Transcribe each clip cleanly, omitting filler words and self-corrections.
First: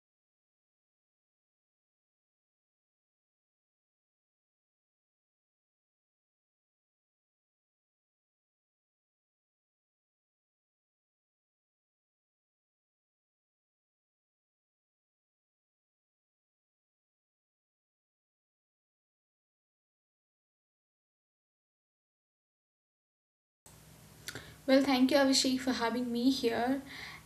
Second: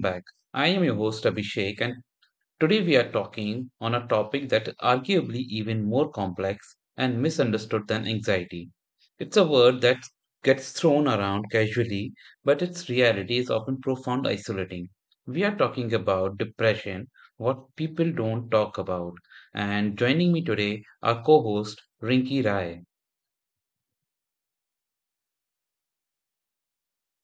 back. I am your host Abhishek, and today we are talking on a topic that arguably even more complex and misunderstood than anxiety. It's a word that gets thrown around casually, but its reality is often profound isolating. We are talking about depression, what people don't talk about. And joining me today, our co-host Rinki Rai. Well, thank you, Abhishek, for having me here.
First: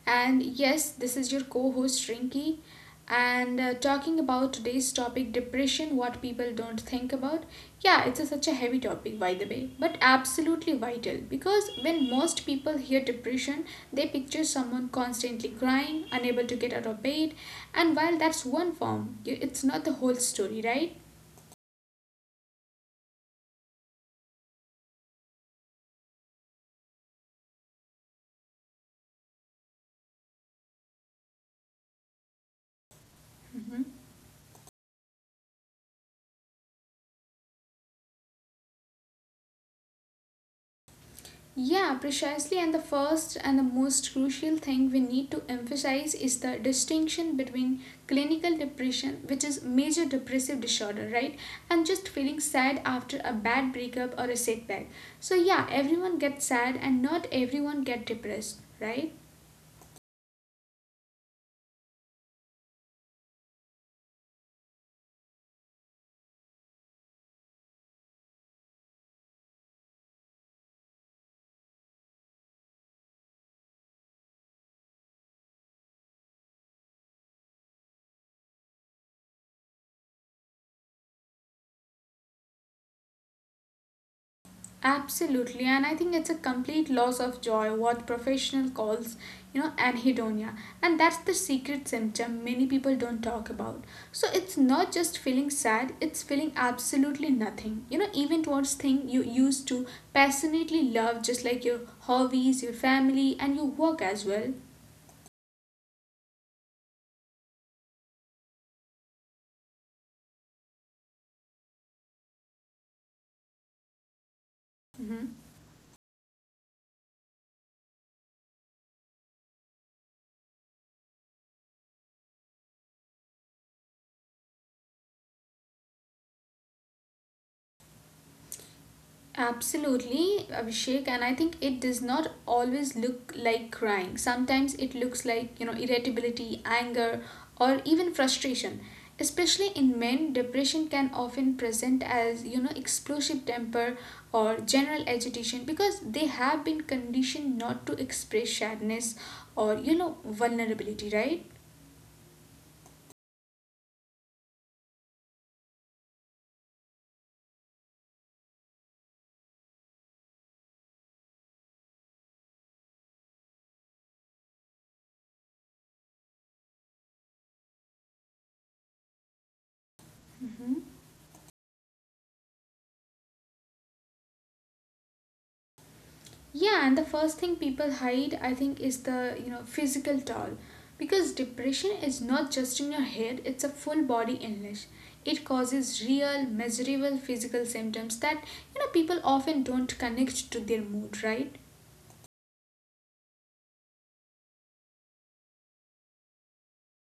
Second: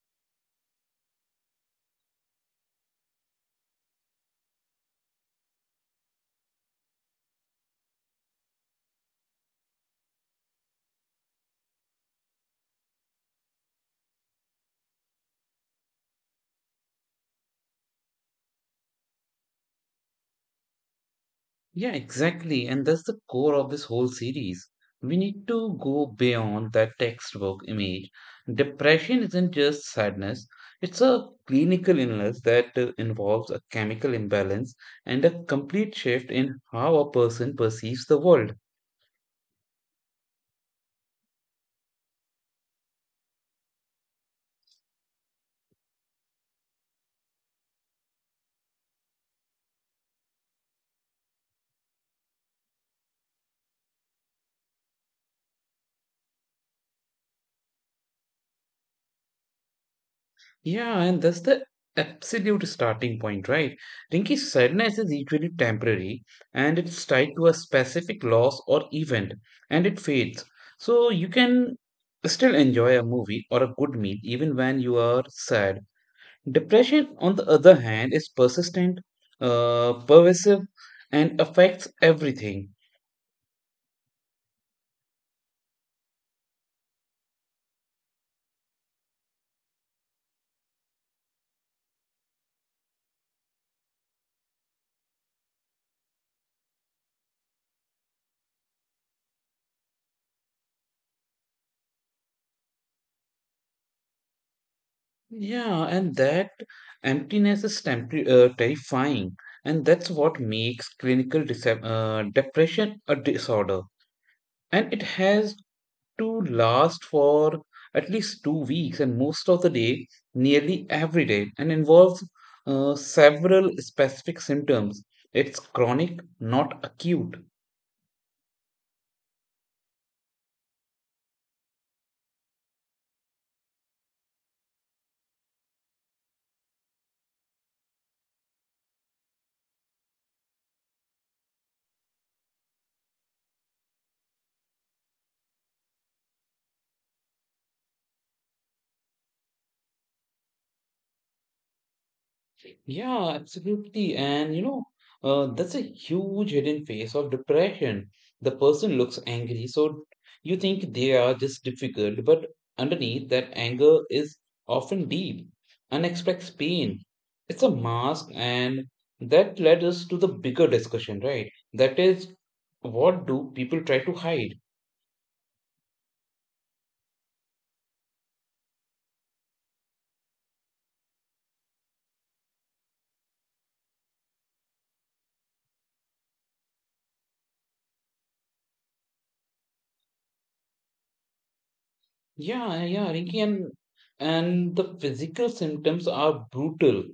And yes, this is your co host, Rinki. And talking about today's topic, depression, what people don't think about. Such a heavy topic, by the way, but absolutely vital because when most people hear depression, they picture someone constantly crying, unable to get out of bed. And while that's one form, it's not the whole story, right? Yeah, exactly. And that's the core of this whole series. We need to go beyond that textbook image. Depression isn't just sadness, it's a clinical illness that involves a Mm-hmm. chemical imbalance and a complete shift in how a person perceives the world. Yeah, precisely. And the first and the most crucial thing we need to emphasize is the distinction between clinical depression, which is major depressive disorder, right? And just feeling sad after a bad breakup or a setback. So, yeah, everyone gets sad and not everyone get depressed, right? Yeah, and that's the absolute starting point, right? Rinky's sadness is equally temporary and it's tied to a specific loss or event and it fades. So you can still enjoy a movie or a good meal even when you are sad. Depression, on the other hand, is persistent, pervasive, and affects everything. Absolutely, and I think it's a complete loss of joy, what professional calls, you know, anhedonia. And that's the secret symptom many people don't talk about. So it's not just feeling sad, it's feeling absolutely nothing. You know, even towards thing you used to passionately love, just like your hobbies, your family, and your work as well. Yeah, and that emptiness is terrifying, and that's what makes clinical depression a disorder. And it Mhm. has to last for at least two weeks, and most of the day, nearly every day, and involves several specific symptoms. It's chronic, not acute. Absolutely, Abhishek, and I think it does not always look like crying. Sometimes it looks like, you know, irritability, anger, or even frustration. Especially in men, depression can often present as, you know, explosive temper or general agitation because they have been conditioned not to express sadness or, you know, vulnerability, right? Yeah, absolutely. And that's a huge hidden face of depression. The person looks angry, so you think they are just difficult, but underneath that anger is often deep, unexpected pain. It's a mask, and that led us to the bigger discussion, right? That is, what do people try to hide? Yeah, and the first thing people hide, I think, is the you know physical toll, because depression is not just in your head; it's a full body illness. It causes real, measurable physical symptoms that you know people often don't connect to their mood, right? Yeah, Rinki, and the physical symptoms are brutal.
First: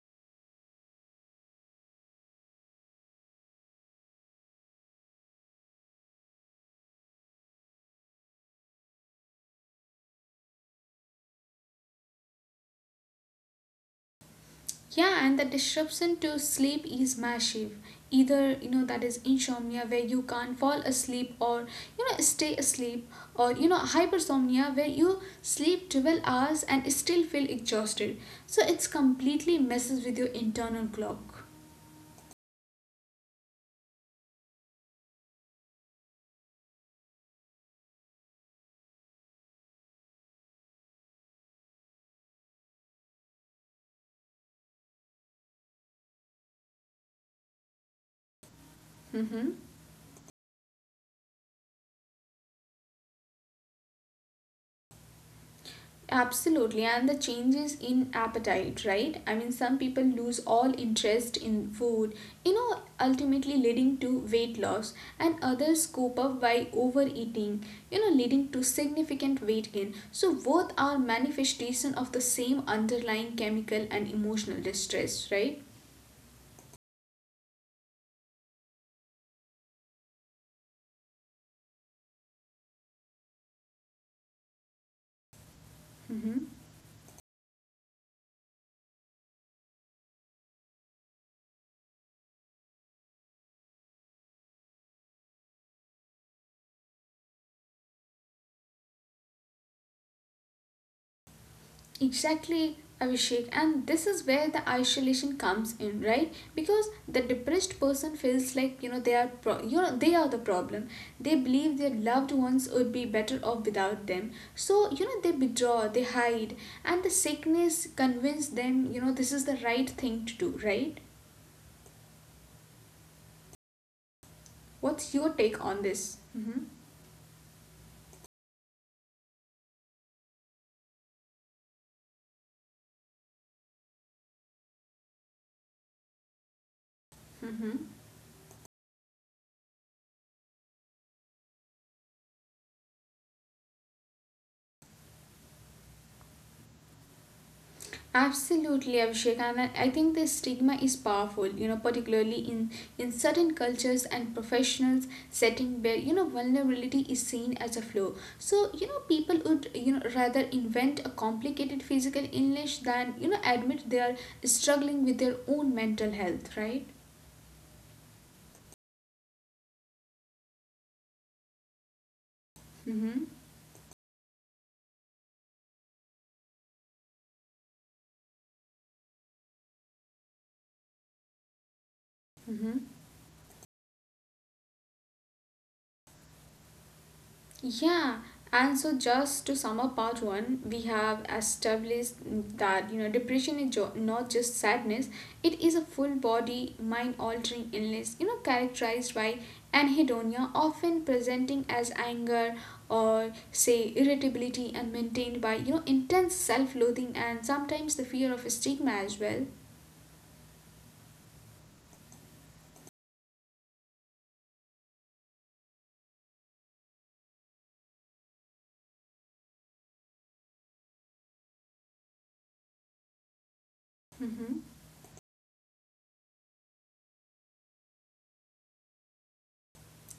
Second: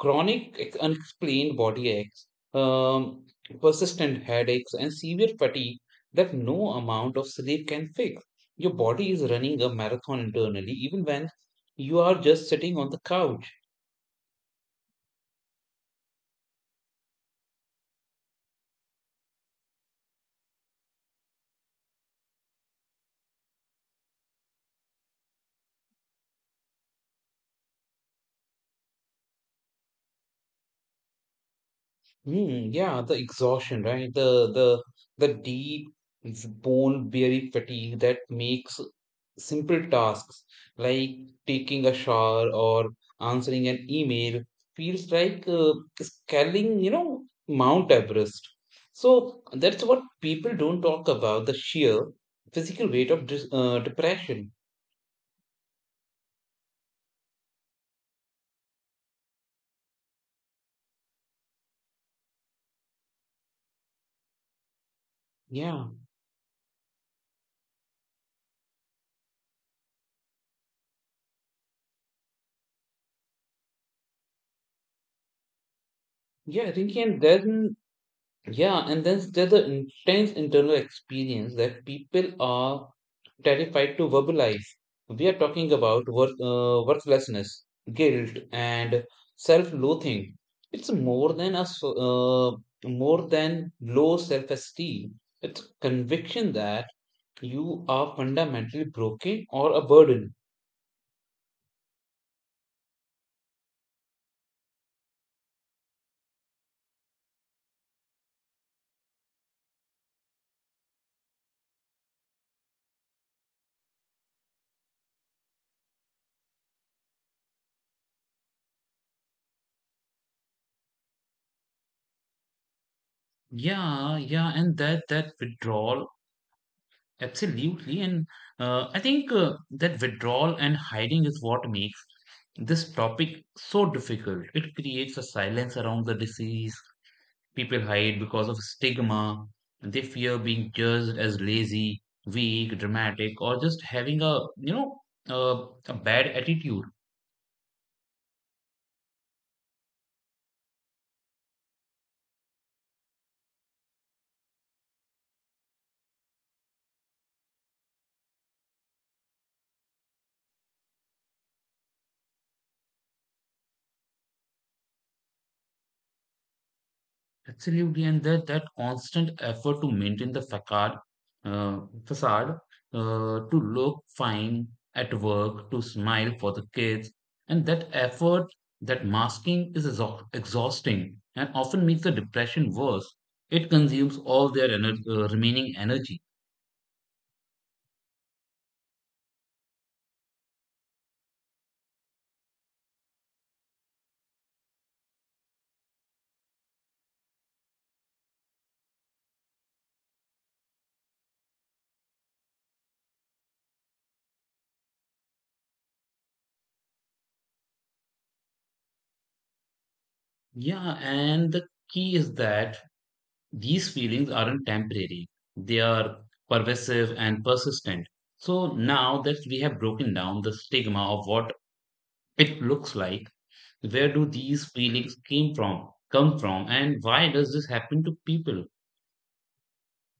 Chronic unexplained body aches, um, persistent headaches, and severe fatigue that no amount of sleep can fix. Your body is running a marathon internally, even when you are just sitting on the couch. Yeah, and the disruption to sleep is massive. Either, you know, that is insomnia where you can't fall asleep or, you know, stay asleep, or, you know, hypersomnia where you sleep 12 hours and still feel exhausted. So it's completely messes with your internal clock. Mm, yeah, the exhaustion, right? The deep bone weary fatigue that makes simple tasks like taking a shower or answering an email feels like scaling, Mount Everest. So Mm-hmm. that's what people don't talk about, the sheer physical weight of dis depression. Absolutely, and the changes in appetite, right? I mean, some people lose all interest in food, you know, ultimately leading to weight loss, and others Yeah, cope up by overeating, you know, leading to significant weight gain. So, both are manifestation of the same underlying chemical and emotional distress, right? yeah, Rinki, and then there's the intense internal experience that people are terrified to verbalize. We are talking about Mm-hmm. Worthlessness, guilt, and self-loathing. It's more than low self-esteem. It's conviction that you are fundamentally broken or a burden. Exactly, Abhishek, and this is where the isolation comes in, right? Because the depressed person feels like you know you know they are the problem. They believe their loved ones would be better off without them. So you know they withdraw, they hide, and the sickness convince them you know this is the right thing to do, right? Yeah, and that What's your that take on withdrawal, this? Mm-hmm. absolutely. And I think that withdrawal and hiding is what makes this topic so difficult. It creates a silence around the disease. Mm-hmm. People hide because of stigma. They fear being judged as lazy, weak, dramatic, or just having a you know a bad attitude. Absolutely, Abhishek, and I think this stigma is powerful. You know, particularly in certain cultures and professionals setting where you know vulnerability is seen as a flaw. So you know people would you know rather invent a complicated physical illness than you know admit they are struggling with their own mental health. Right. Absolutely, and that constant effort to maintain the uh, facade, Mm-hmm. To look fine at work, to smile for the kids, and that effort, that masking is exhausting and often makes the depression Mm-hmm. worse. It consumes all their remaining energy. Yeah, and so just to sum up part one, we have established that you know depression is not just sadness; it is a full-body, mind-altering illness. You know, characterized by anhedonia, often presenting as anger or say irritability, and maintained by you know intense self-loathing and sometimes the fear of stigma as well. Yeah, and the key is that these feelings aren't temporary; they are pervasive and persistent. So now that we have broken down the stigma of what it looks like? Where do Mm-hmm. these feelings came from? Come from, and why does this happen to people?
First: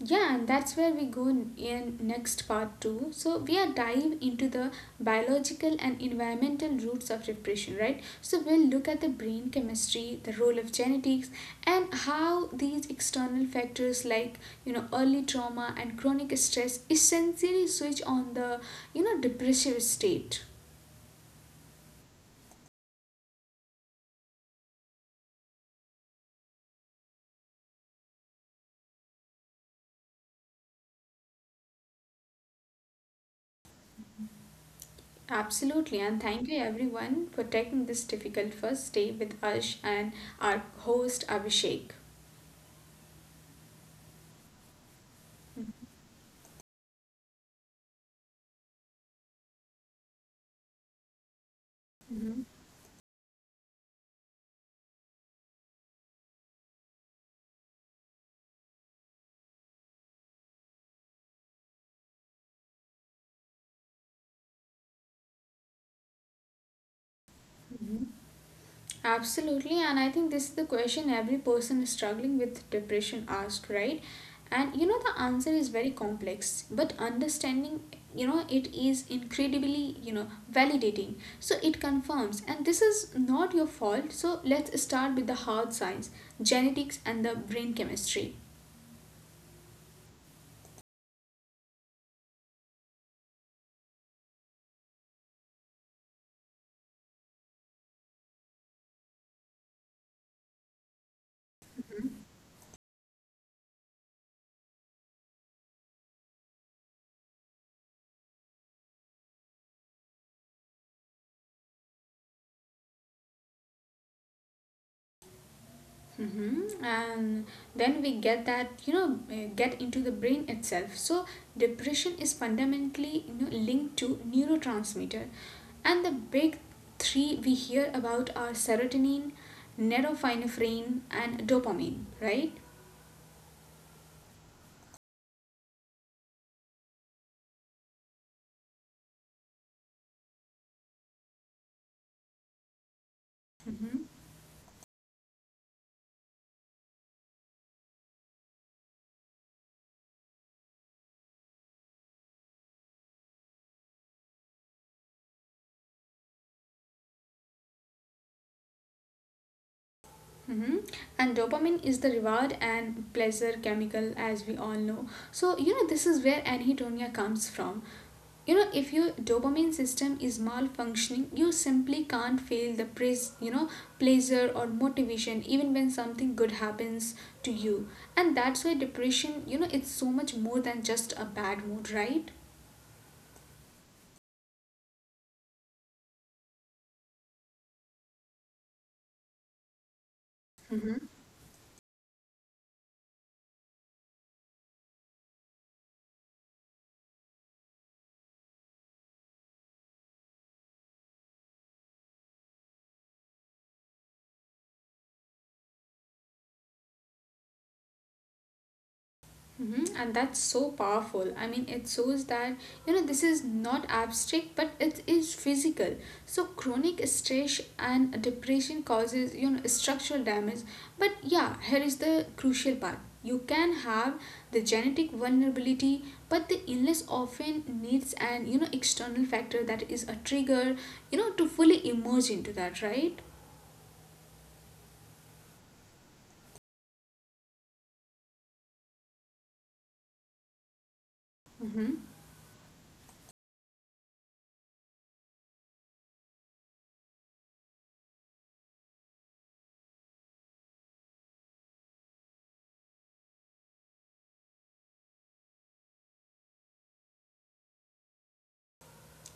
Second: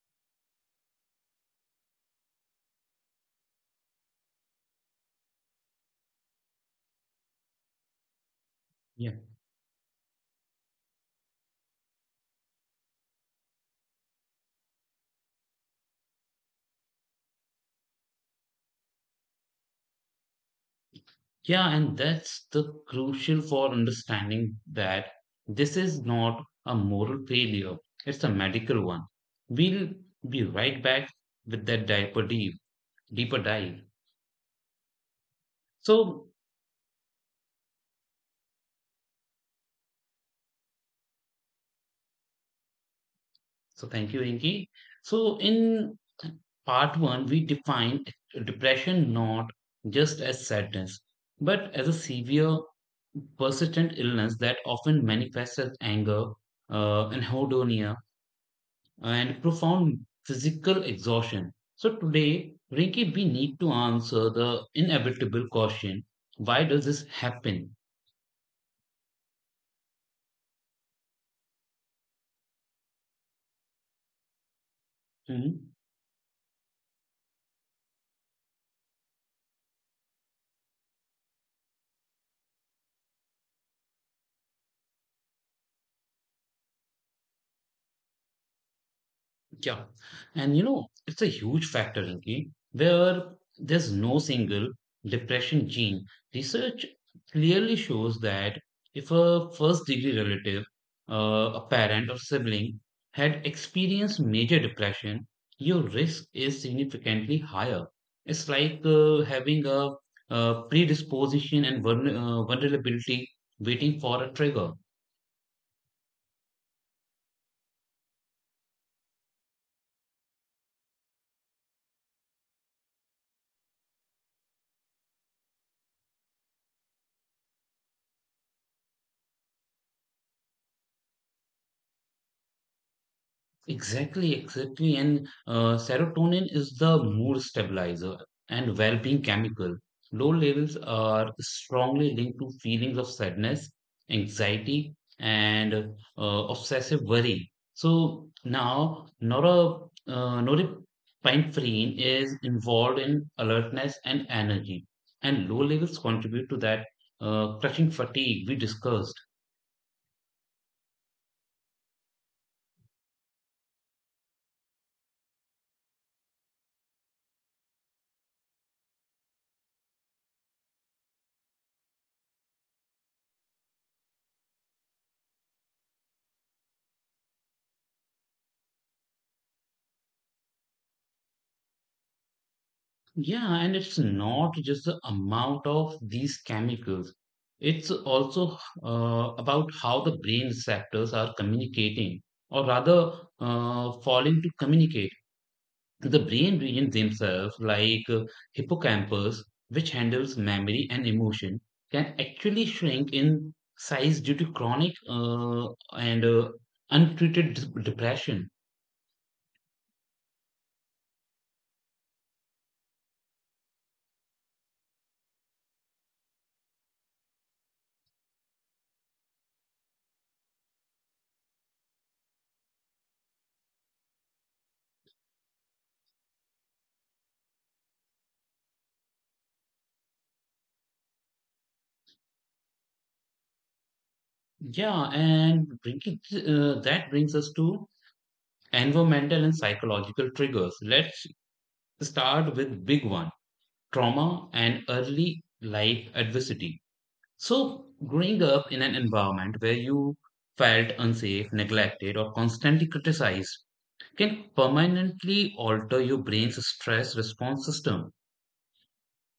Yeah, and that's where we go in next part two. So we are dive into the biological and environmental roots of depression, right? So we'll look at the Yeah, brain chemistry, the role of genetics, and how these external factors like you know early trauma and chronic stress essentially switch on the you know depressive state. yeah, and that's the crucial for understanding that this is not a moral failure; it's a medical one. We'll be right back with that deeper dive. Absolutely, and So thank you everyone for taking this difficult first day with us and our host Abhishek. So thank you, Inki. So in part one, we defined depression not just as sadness, but as a severe Mhm. persistent illness that often manifests as anger, anhedonia, and profound physical exhaustion. So today, Rinki, we need to answer the inevitable question: Why does this happen? Mhm. Absolutely, and I think this is the question every person struggling with depression asked, right? And you know, the answer Mhm. is very complex, but understanding, you know, it is incredibly, you know, validating. So it confirms, and this is not your fault. So let's start with the hard science genetics and the brain chemistry. Yeah. And you know, it's a huge factor, Rinki, where there's no single depression gene. Research clearly shows that if a first degree relative, a parent or sibling, had experienced major depression, your risk is significantly higher. It's like having a predisposition and vulnerability waiting for a trigger. Mm-hmm. And then we get that, you know, get into the brain itself. So depression is fundamentally you know, linked to neurotransmitter. And the big three we hear about are serotonin, norepinephrine, and dopamine, right? Exactly, exactly. And serotonin is the mood stabilizer and well being chemical. Low levels are strongly linked to feelings of sadness, Mm-hmm. anxiety, and obsessive worry. So now, norepinephrine is involved in alertness and energy, and low levels contribute to that crushing fatigue we discussed. Mm-hmm. And dopamine is the reward and pleasure chemical, as we all know. So, you know, this is where anhedonia comes from. You know, if your dopamine system is malfunctioning, you simply can't feel the praise, you know, pleasure or motivation even when something good happens to you. And that's why depression, you know, it's so much more than just a bad mood, right? Yeah, and it's not just the amount of these chemicals. It's also about how the brain receptors are communicating, or rather, falling to communicate. The brain regions themselves, like hippocampus, which handles memory and emotion, can actually shrink in size due to chronic and untreated depression. Hmm. And that's so powerful. I mean, it shows that, you know, this is not abstract, but it is physical. So, chronic stress and depression causes, you know, structural damage. But yeah, here is the crucial part. You can have the genetic vulnerability, but the illness often needs an, you know, external factor that is a trigger, you know, to fully emerge into that, right? Yeah, that brings us to environmental and psychological triggers. Let's Mm-hmm. start with big one trauma and early life adversity. So, growing up in an environment where you felt unsafe, neglected, or constantly criticized can permanently alter your brain's stress response system.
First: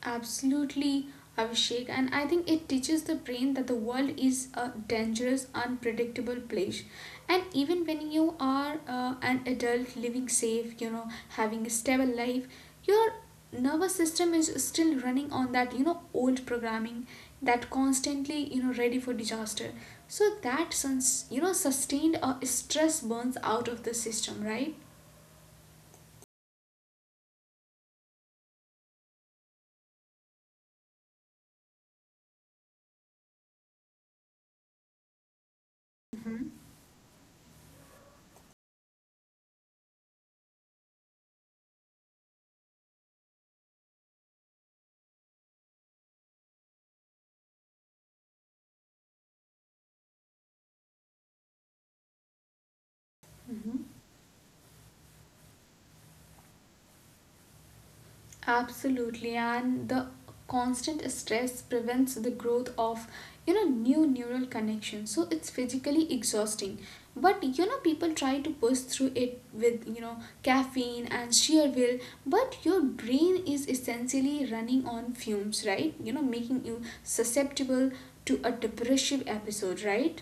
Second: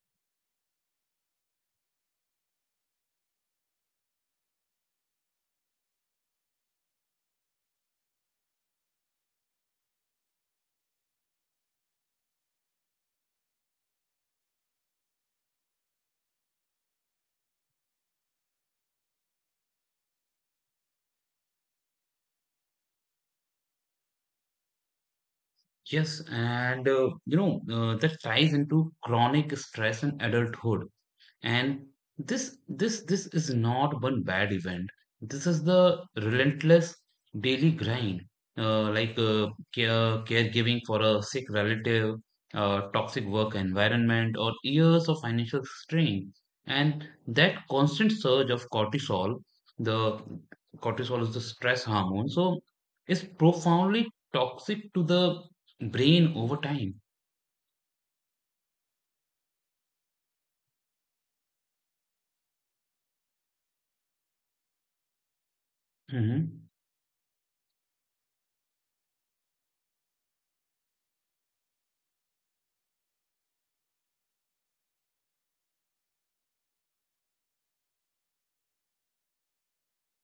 Absolutely, Abhishek. And I think it teaches the brain that the world is a dangerous, unpredictable place. And even when you are an adult living safe, you know, having a stable life, your nervous system is still running on that, you know, old programming that constantly, you know, ready for disaster. So that, you know, sustained stress burns out of the system, right? Yes, and that ties into chronic stress in adulthood. And this is not one bad event. This is the Mm-hmm. relentless daily grind, like caregiving for a sick relative, toxic work environment or years of financial strain. And that constant surge of cortisol, the cortisol is the stress hormone, so is Mm-hmm. profoundly toxic to the brain over time. Absolutely, and the constant stress prevents the growth of you know new neural connections. So it's physically Mhm. exhausting. But you know people try to push through it with you know caffeine and sheer will, but your brain is essentially running on fumes, right? You know, making you susceptible to a depressive episode, right?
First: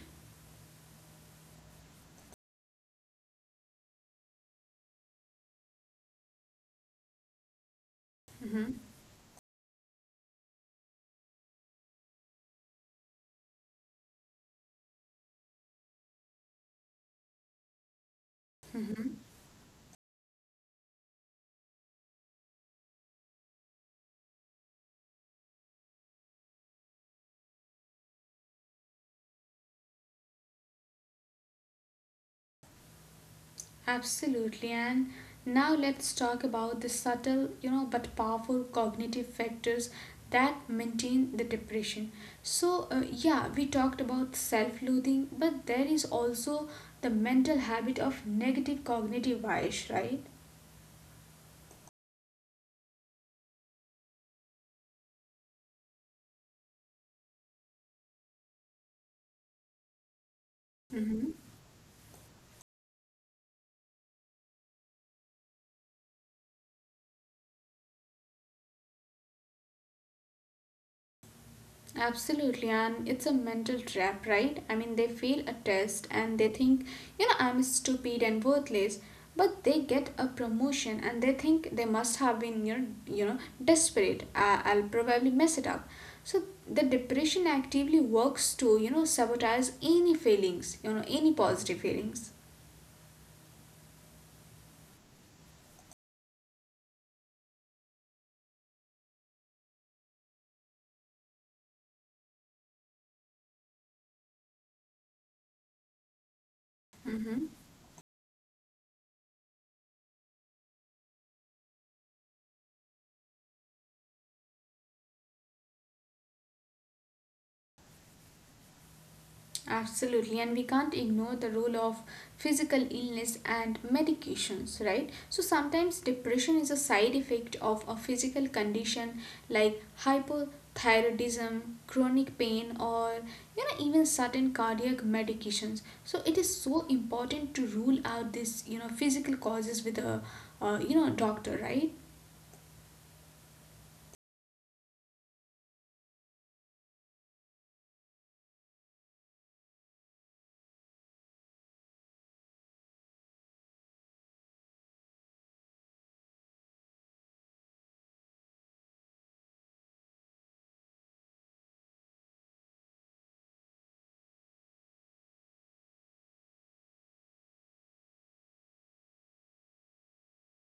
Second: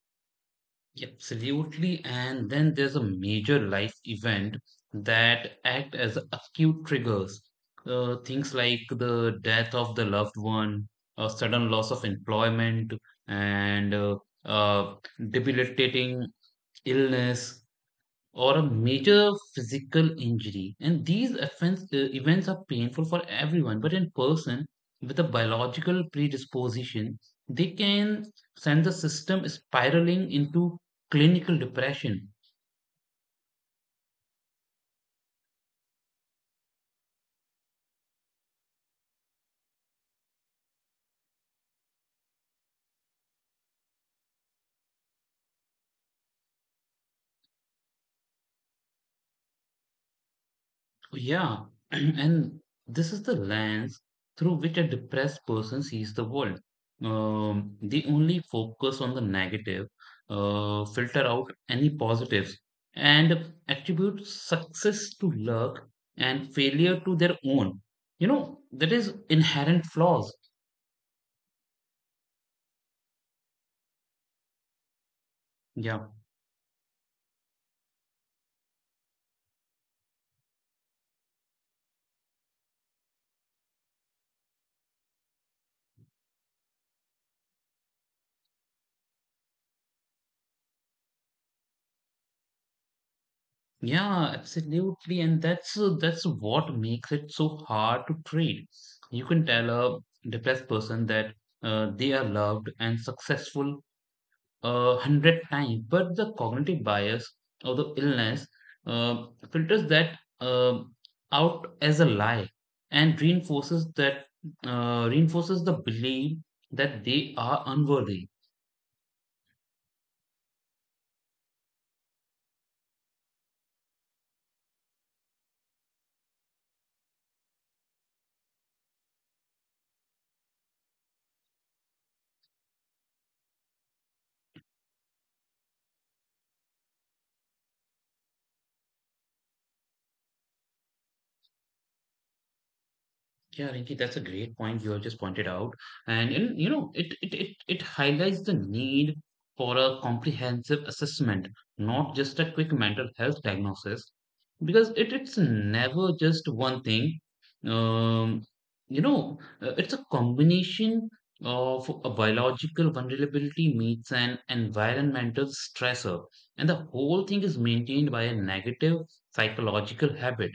Yeah, absolutely. And then there's a major life event that act as acute triggers. Things Mm-hmm. like the death of the loved one, a sudden loss of employment, and uh, debilitating illness or a Mm-hmm. major physical injury. And these events are painful for everyone, but in person with a biological predisposition, they can send the system spiraling into clinical depression. Absolutely. And now let's talk about the subtle, you know, but powerful cognitive factors that maintain the depression. So, yeah, we talked about self loathing, but there is also the mental habit of negative cognitive bias, right? Yeah, and this is the lens through which a depressed person sees the world. They only focus on the negative, filter Mm-hmm. out any positives, and attribute success to luck and failure to their own. You know, that is inherent flaws. Absolutely, and it's a mental trap, right? I mean, they fail a test Yeah. and they think, you know, I'm stupid and worthless, but they get a promotion and they think they must have been, you know, desperate. I'll probably mess it up. So the depression actively works to, you know, sabotage any feelings, you know, any positive feelings. Yeah, absolutely, and that's what makes it so hard to trade. You can tell a depressed person that they are loved and successful 100 times, but the cognitive bias Mm-hmm. of the illness uh, filters that out as a lie and reinforces the belief that they are unworthy. Absolutely, and we can't ignore the role of physical illness and medications, right? So sometimes depression is a side effect of a physical condition like hypothyroidism, chronic pain, or you know, even certain cardiac medications. So it is so important to rule out this, you know, physical causes with a you know doctor, right? Yeah, Rinki, that's a great point you have just pointed out. And in, you know, it highlights the need for a comprehensive assessment, not just a quick mental health diagnosis, because it's never just one thing. Um, it's a combination of a biological vulnerability meets an environmental stressor, and the whole thing is maintained by a negative psychological habit.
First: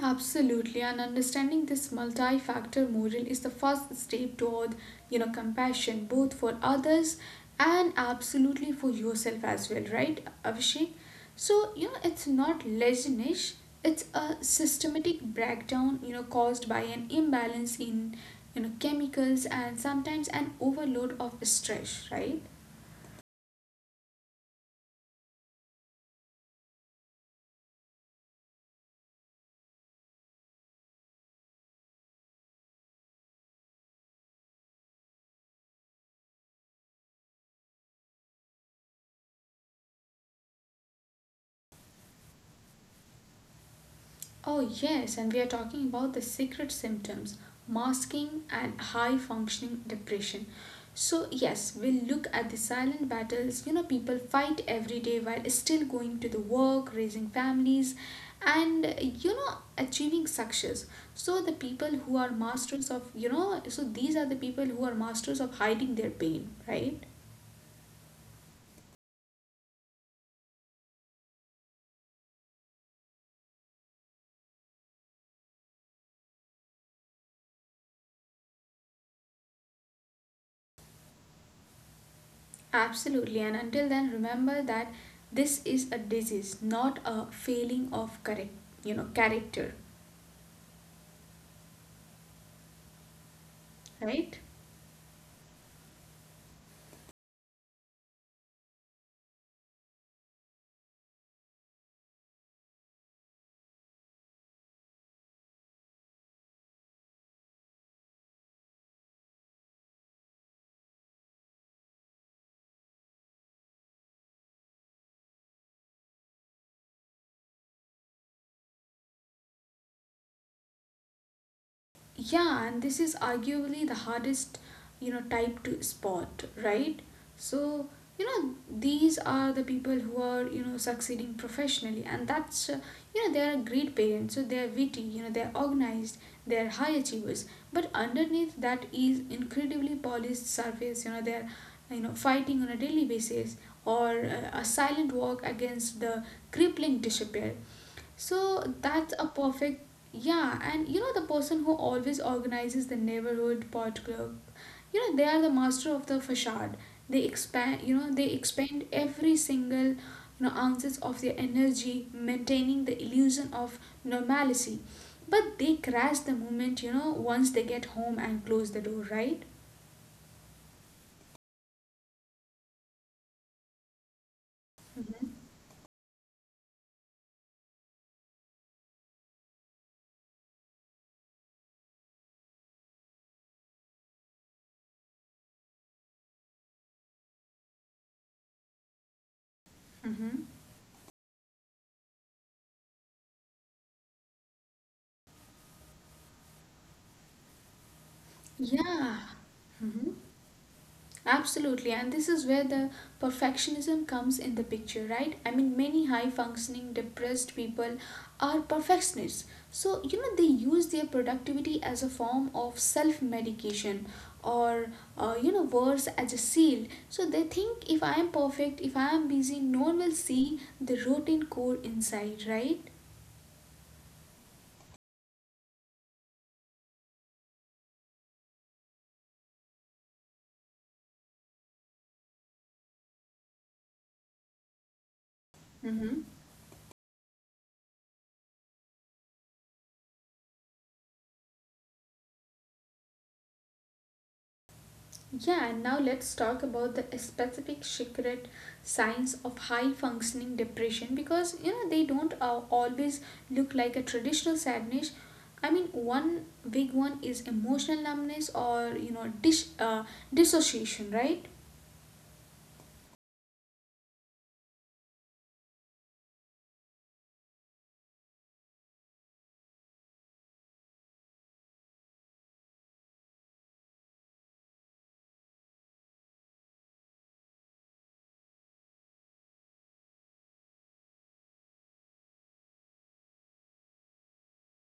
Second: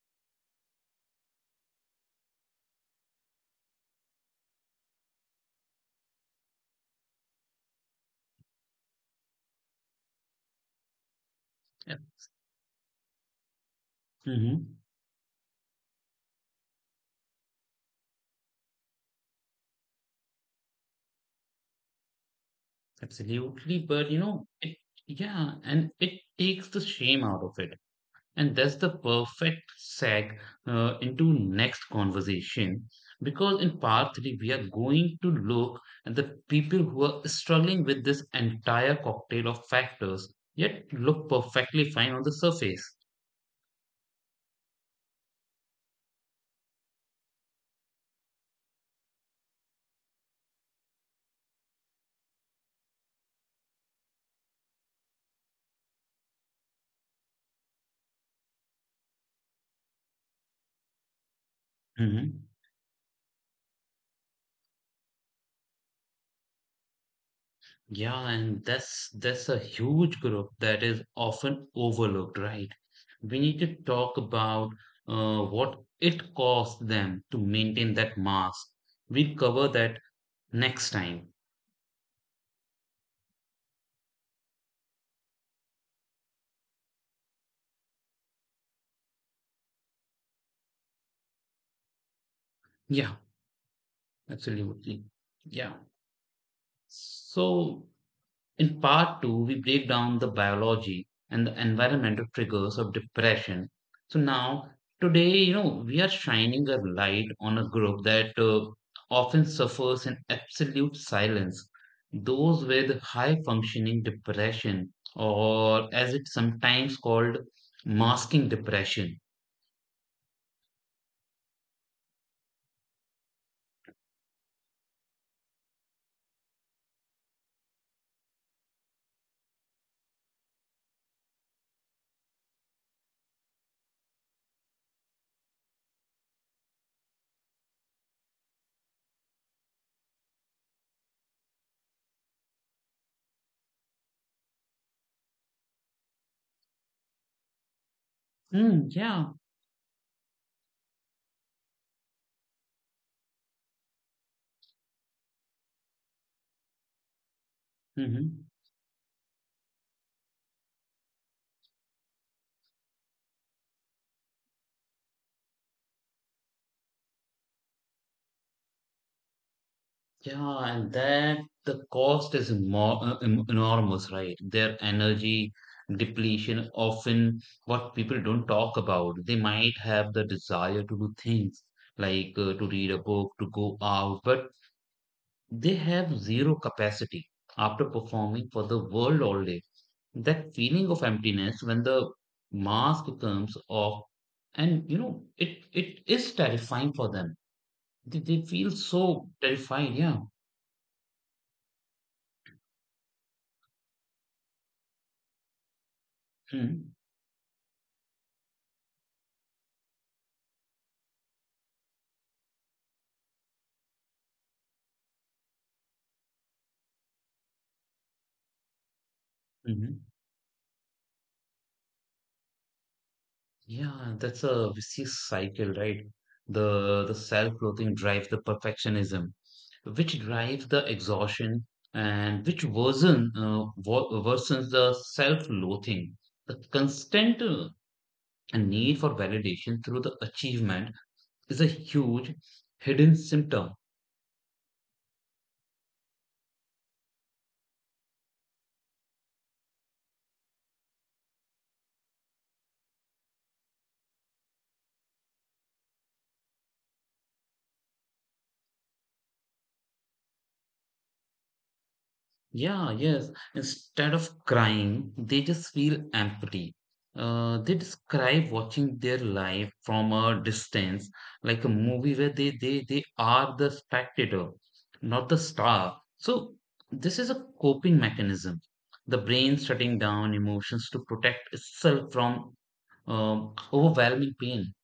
Absolutely, and understanding this multi-factor model is the first step toward, you know, compassion both for others and absolutely for yourself as well, right, Abhishek? So, you Yeah. know, it's not laziness, it's a Mhm. systematic breakdown, you know, caused by an imbalance in, you know, chemicals and sometimes an overload of stress, right? Absolutely, but yeah, and it takes the shame out of it, and that's the perfect seg into next conversation because in part three we are going to look at the people who are struggling with this entire cocktail of factors yet look perfectly fine on the surface. Oh, yes, and we are talking about the secret symptoms masking and high functioning depression. So, yes, we'll look at the silent battles you know people fight every day while still going to the work, raising families, and you know achieving success. So, the people who are masters of you know, so these are the people who are masters of hiding their pain, right? Yeah, and that's a huge group that is often overlooked, right? We need to talk about what it costs them to maintain that mask. We'll cover that next time. Absolutely, and until then, remember that this is a disease, not a failing of correct, you know, character. Yeah, Right? absolutely. Yeah. So in part two, we break down the biology and the environmental triggers of depression. So now, today, you know, we are shining a light on a group that often suffers in absolute silence. Those with high functioning depression, or as it's sometimes called, masking depression. Yeah, and this is arguably the hardest, you know, type to spot, right? So, you know, these are the people who are, you know, succeeding professionally, and that's, you know, they're a great parent, so they're witty, you know, they're organized, they're high achievers. But underneath that is incredibly polished surface, you know, they're, you know, fighting on a daily basis or a silent walk against the crippling disrepair. So Hmm, that's a yeah. perfect, yeah. And you know, the person who always organizes the neighborhood pot club, you know, they are the master of the facade. They Mhm. expend every single, you know, ounces of their energy, maintaining the illusion of normalcy. But they crash the moment, you know, once they get home and close the door, right? Yeah, and that the cost is more, enormous, right? Their Mm-hmm. energy depletion, often what people don't talk about. They might have the desire to do things like to read a book, to go out, but they have zero capacity after performing for the world all day. Mm-hmm. That feeling of emptiness when the mask comes off, and you know, it is terrifying for them. They feel Yeah. so terrified, Mm-hmm. yeah. Absolutely, and this is where the perfectionism comes in the picture, right? I mean, many high Hmm. functioning depressed people are perfectionists. So, you know, they use their productivity as a form of self medication or, you know, worse, as a shield. So, they think if I am perfect, if I am busy, no Mm-hmm. one will see the routine core inside, right? Yeah, that's a vicious cycle, right? The self-loathing drives the perfectionism, which drives the exhaustion, and which worsens the self-loathing. Mm-hmm. The constant need for validation through the achievement is a huge hidden symptom. Yeah, and now let's talk about the specific secret signs of high functioning depression because you know they don't always look like a traditional sadness. I mean, one big one is emotional numbness or dissociation, right? Yeah, yes. Instead of crying, they just feel empty. They describe watching their life from a distance, like a movie where they are the spectator, not the star. So this is a coping mechanism. The brain shutting down emotions to protect itself from overwhelming pain.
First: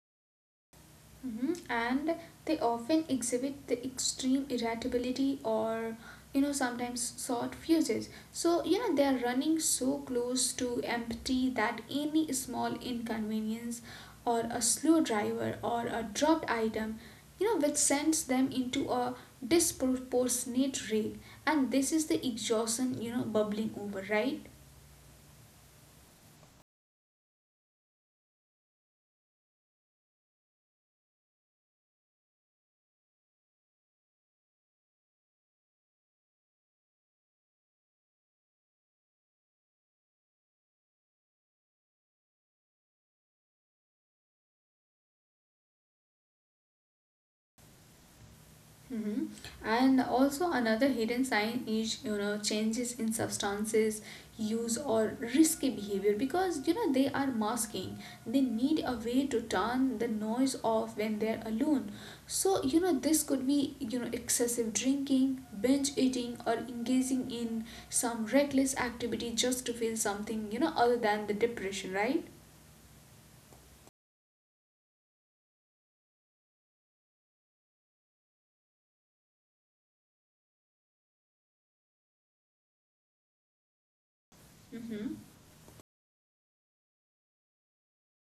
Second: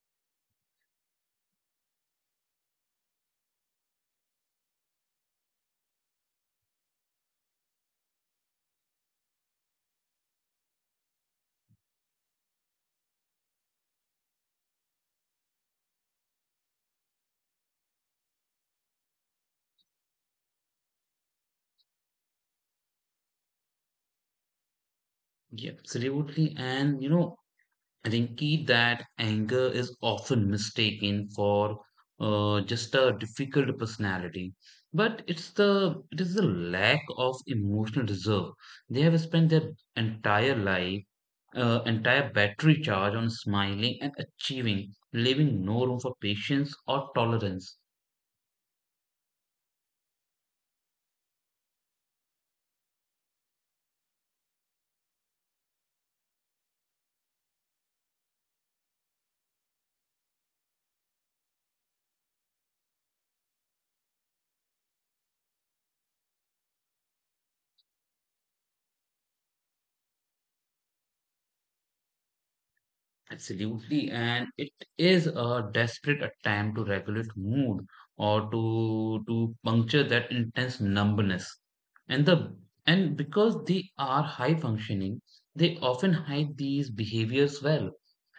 Mhm. And they often exhibit the extreme irritability or sometimes short fuses. So they are running so close to empty that any small inconvenience or a slow driver or a dropped item which sends them into a disproportionate rage, and this is the exhaustion bubbling over, right? Yeah, absolutely. And you know, Rinki, that anger is often mistaken for just a difficult personality, but it is the lack of emotional reserve. They have spent their entire life, entire battery charge on smiling and achieving, leaving no room for patience or tolerance. Mhm. And also another hidden sign is changes in substances use or risky behavior because they are masking. They need a way to turn the noise off when they're alone. So this could be excessive drinking, binge eating, or engaging in some reckless activity just to feel something other than the depression, right? Absolutely, and it is a desperate attempt to regulate mood or to puncture that intense numbness. And the and because they are high Mm-hmm. functioning, they often hide these behaviors well.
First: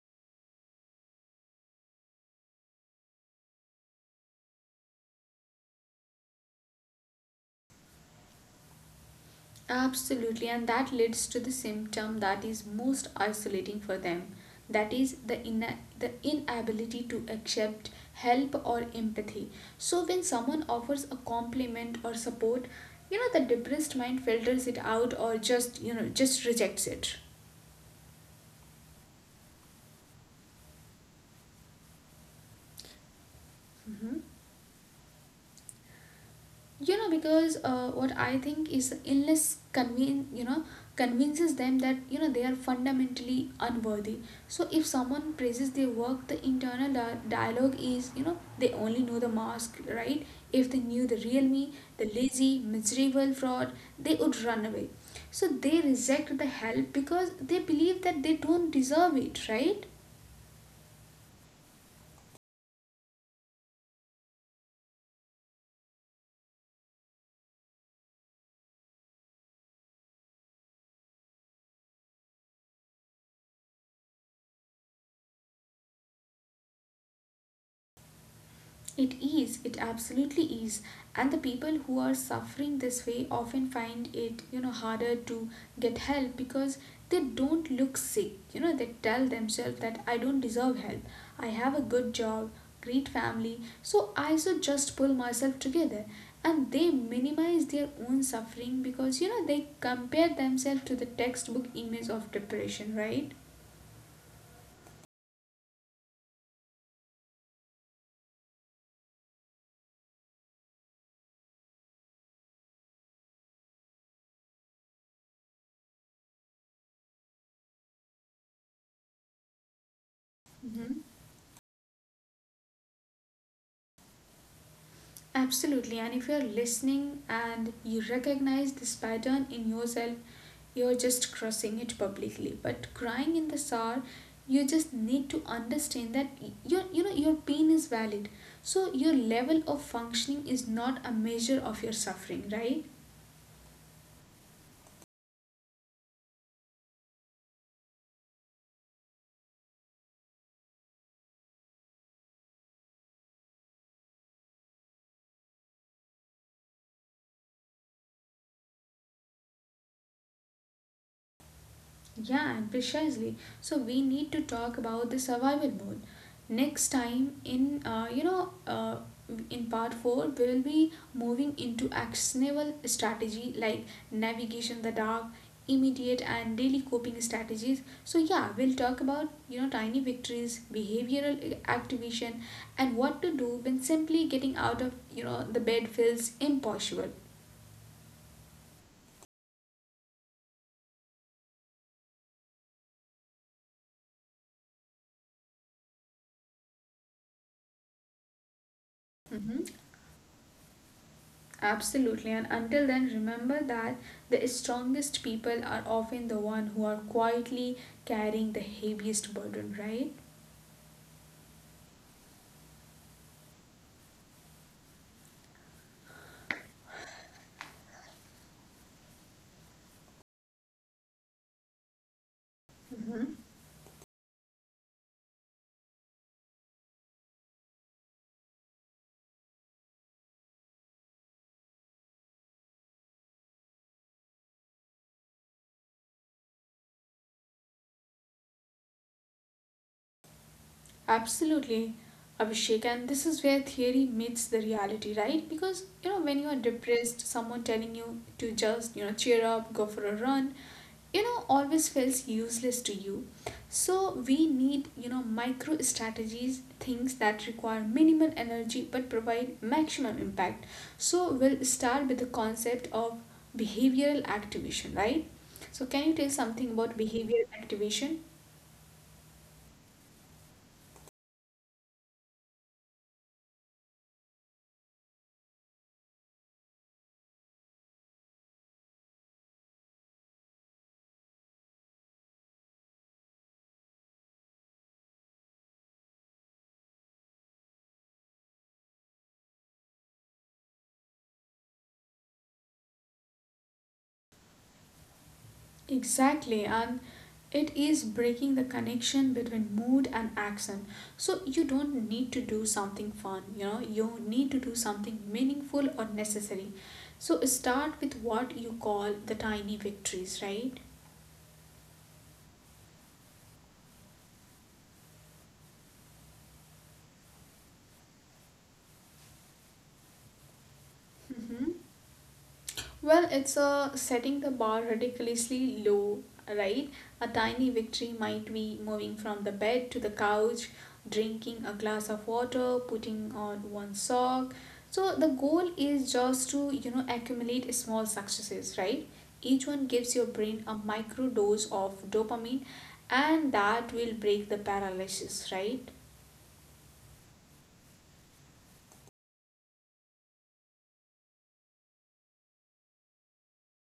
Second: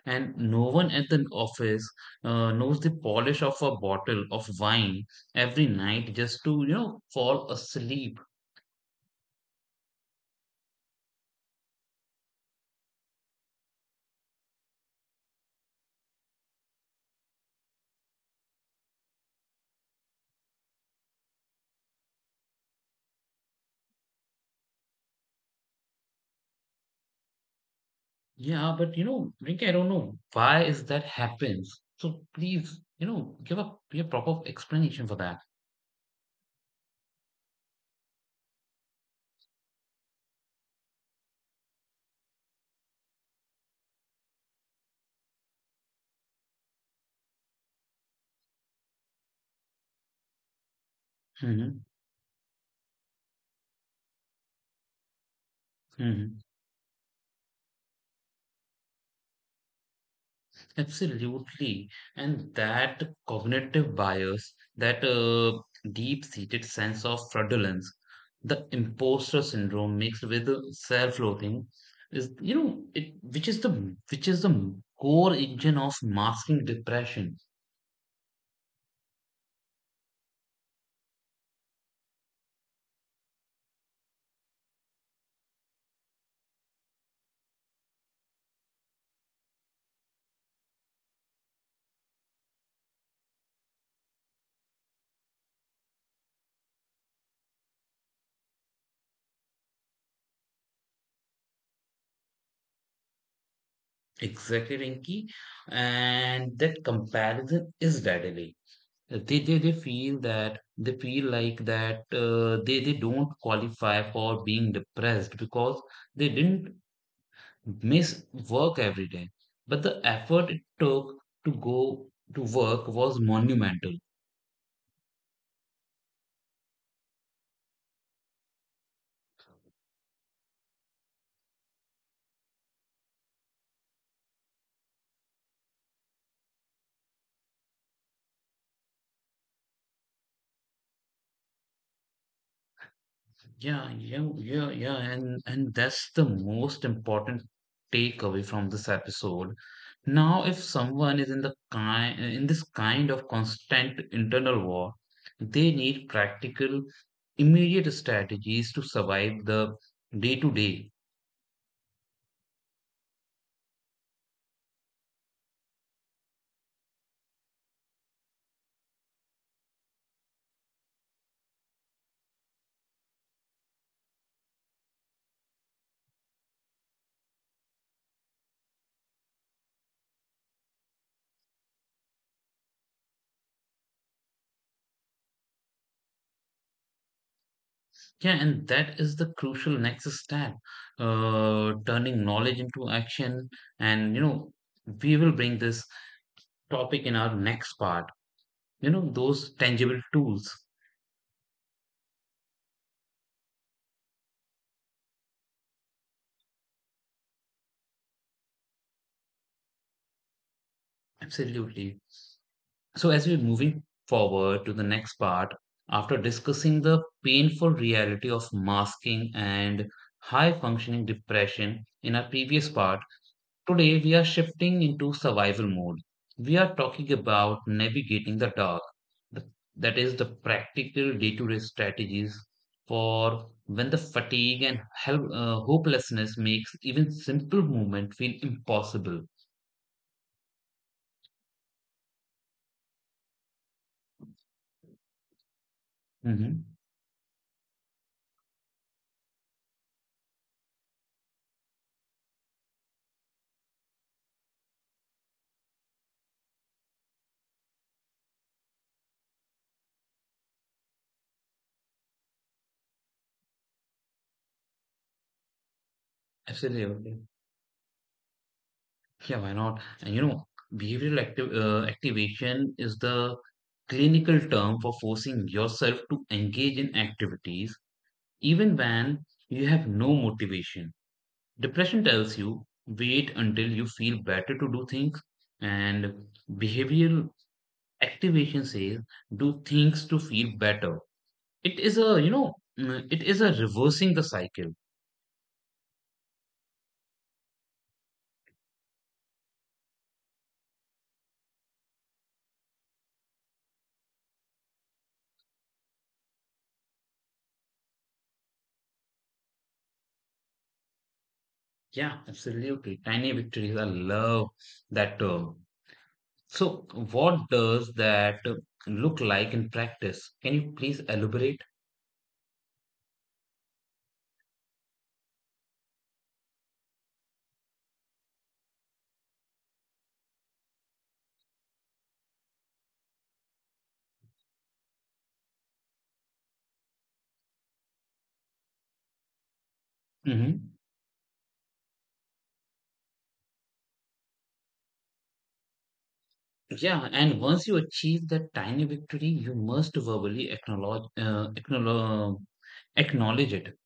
And no one at the office knows the polish of a bottle of wine every night just to, fall asleep. Absolutely, and that leads to the symptom that is most isolating for them. That is the inability to accept help or empathy. So when someone offers a compliment or support, the depressed mind filters it out or just rejects it. Yeah, but you know, Rinky, I don't know why is that happens. So please, give a Mhm. proper explanation for that. you know because What I think is illness convene you know convinces them that they are fundamentally unworthy. So if someone praises their work, the internal dialogue is, they only know the mask, right? If they knew the real me, Hmm. the lazy, miserable fraud, they would run away. So they reject Hmm. the help because they believe that they don't deserve it, right? Absolutely. And that cognitive bias, that deep-seated sense of fraudulence, the imposter syndrome mixed with the self-loathing is, you know, it which is the core engine of masking depression. It is, it absolutely is. And the people who are suffering this way often find it, harder to get help because they don't look sick. You know they tell themselves that I don't deserve help. I have a good job, great family, so I should just pull myself together. And they minimize their own suffering because, they compare themselves to the textbook image of depression, right? Exactly, Rinky. And that comparison is deadly. They feel that they feel like that they don't qualify for being depressed because they didn't miss work every day, but the effort it Mhm. took to go to work was monumental. Absolutely. And if you're listening and you recognize this pattern in yourself, you're just crossing it publicly. But crying in the sour, you just need to understand that your you know your pain is valid. So your level of functioning is not a measure of your suffering, right? Yeah, yeah, yeah, yeah, and that's the most important takeaway from this episode. Now, if someone is in the kind in this kind of constant internal war, they need practical, immediate strategies to survive the day to day. Yeah, and precisely. So we need to talk about the survival mode. Next time in in part 4 we will be moving into actionable strategy like navigation in the dark, immediate and daily coping strategies. So yeah, we'll talk about tiny victories, behavioral activation, and what to do when simply getting out of the bed feels impossible. Yeah, and that is the crucial next step, turning knowledge into action. And you know, we will bring this topic in our next part. You know, those Mhm. tangible tools. Absolutely, and until then, remember that the strongest people are often the one who are quietly carrying the heaviest burden, right? Absolutely. So, as we're moving forward to the next part, after discussing the painful reality of masking and high functioning depression in our previous part, Mhm. today we are shifting into survival mode. We are talking about navigating the dark, the- that is, the practical day to day strategies for when the fatigue and hopelessness makes even simple movement feel impossible. Absolutely, Abhishek. And this is where theory meets the reality, right? Because, you know, when you are Mhm. depressed, someone telling you to just, you know, cheer up, go for a run, you know, always feels useless to you. So we need, you know, micro strategies, things that require minimal energy but provide maximum impact. So we'll start with the concept of behavioral activation, right? So can you tell something about Absolutely. behavioral activation? Yeah, why not? And you know, behavioral activ activation is the clinical term for forcing yourself to engage in activities even when you have no motivation. Depression tells you wait until you feel better to do things, and behavioral activation says do things to feel better. It is a, you know, it is a reversing the cycle. Exactly, and it is breaking the connection between mood and action. So you don't need to do something fun, you know, you need to do something meaningful or necessary. So start with what you call the tiny victories, right? Yeah, absolutely. Tiny victories. I love that term. So, what does that look like in practice? Can you please Mm-hmm. elaborate? Well, it's a setting the bar ridiculously low, right? A tiny victory might be moving from the bed to the couch, drinking a glass of water, putting on one sock. So the goal is just to, you know, accumulate small successes, right? Each one gives your brain a Hmm. micro dose of dopamine, and that will break the paralysis, right? Yeah, and once you achieve that tiny victory, you must verbally acknowledge it.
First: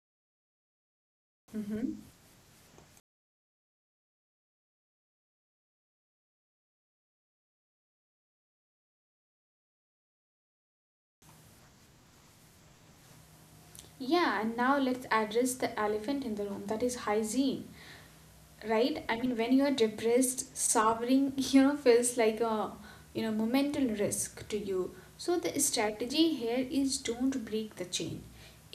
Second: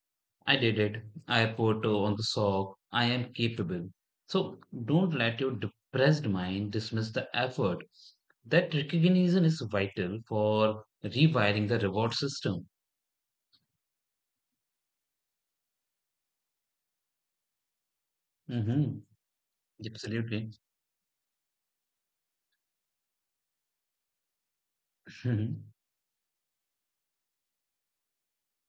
I did it. I put Mm-hmm. On the sock. I am capable. So don't let your depressed mind dismiss the effort. That recognition is vital for rewiring the reward system. Yeah, and now let's address the elephant in the room, that is hygiene. Right, Hmm. I mean when you're depressed Absolutely. sovereign feels like a momental risk to you. So the strategy here is, don't break the chain.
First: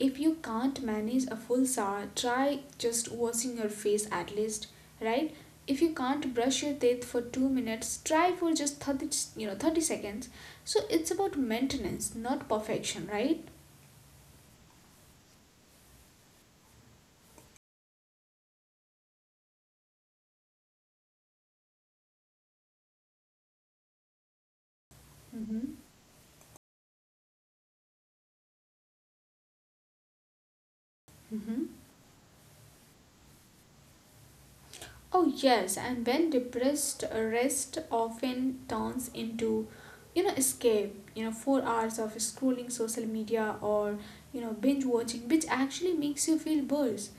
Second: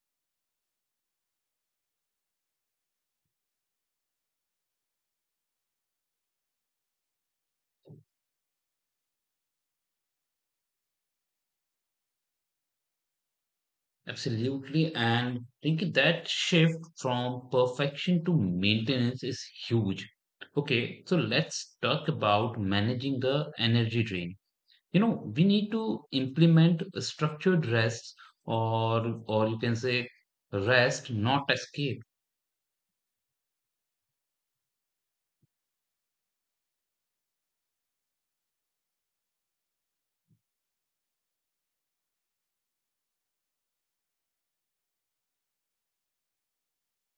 If you can't manage a full shower, try just washing your face at least, right? If you can't brush your teeth for 2 minutes, try for just 30, 30 seconds. So it's about maintenance, not perfection, right? Absolutely. And think that shift from perfection to maintenance is huge. Okay, so let's talk about managing the energy drain. You know, we need Mm-hmm. to implement structured rests, or you can say rest, not Mm-hmm. escape. Oh, yes, and when depressed, rest often turns into, you know, escape, you know, 4 hours of scrolling social media or, you know, binge watching, which actually makes you feel worse,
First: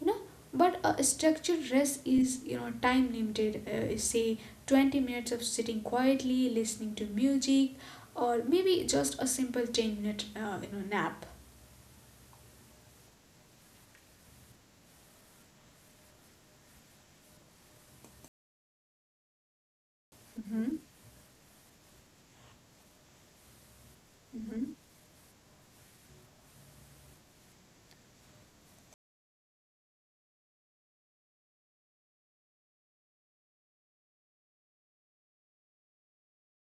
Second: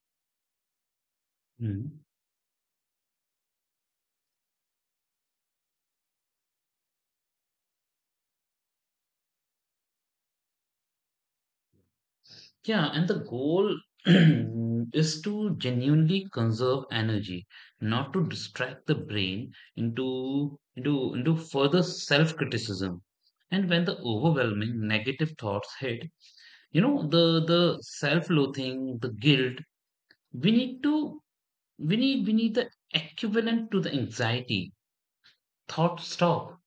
you know. But a structured Hmm. rest is, you know, time limited, say 20 minutes of sitting quietly, listening to music, or maybe just a simple 10 minute, nap. Yeah, and the goal is to genuinely conserve energy, not to distract the brain into Mm-hmm. into into further self-criticism. And when the Mm-hmm. overwhelming negative thoughts hit, you know, the self-loathing, the guilt, we need to we need the equivalent to the anxiety. Thought stop.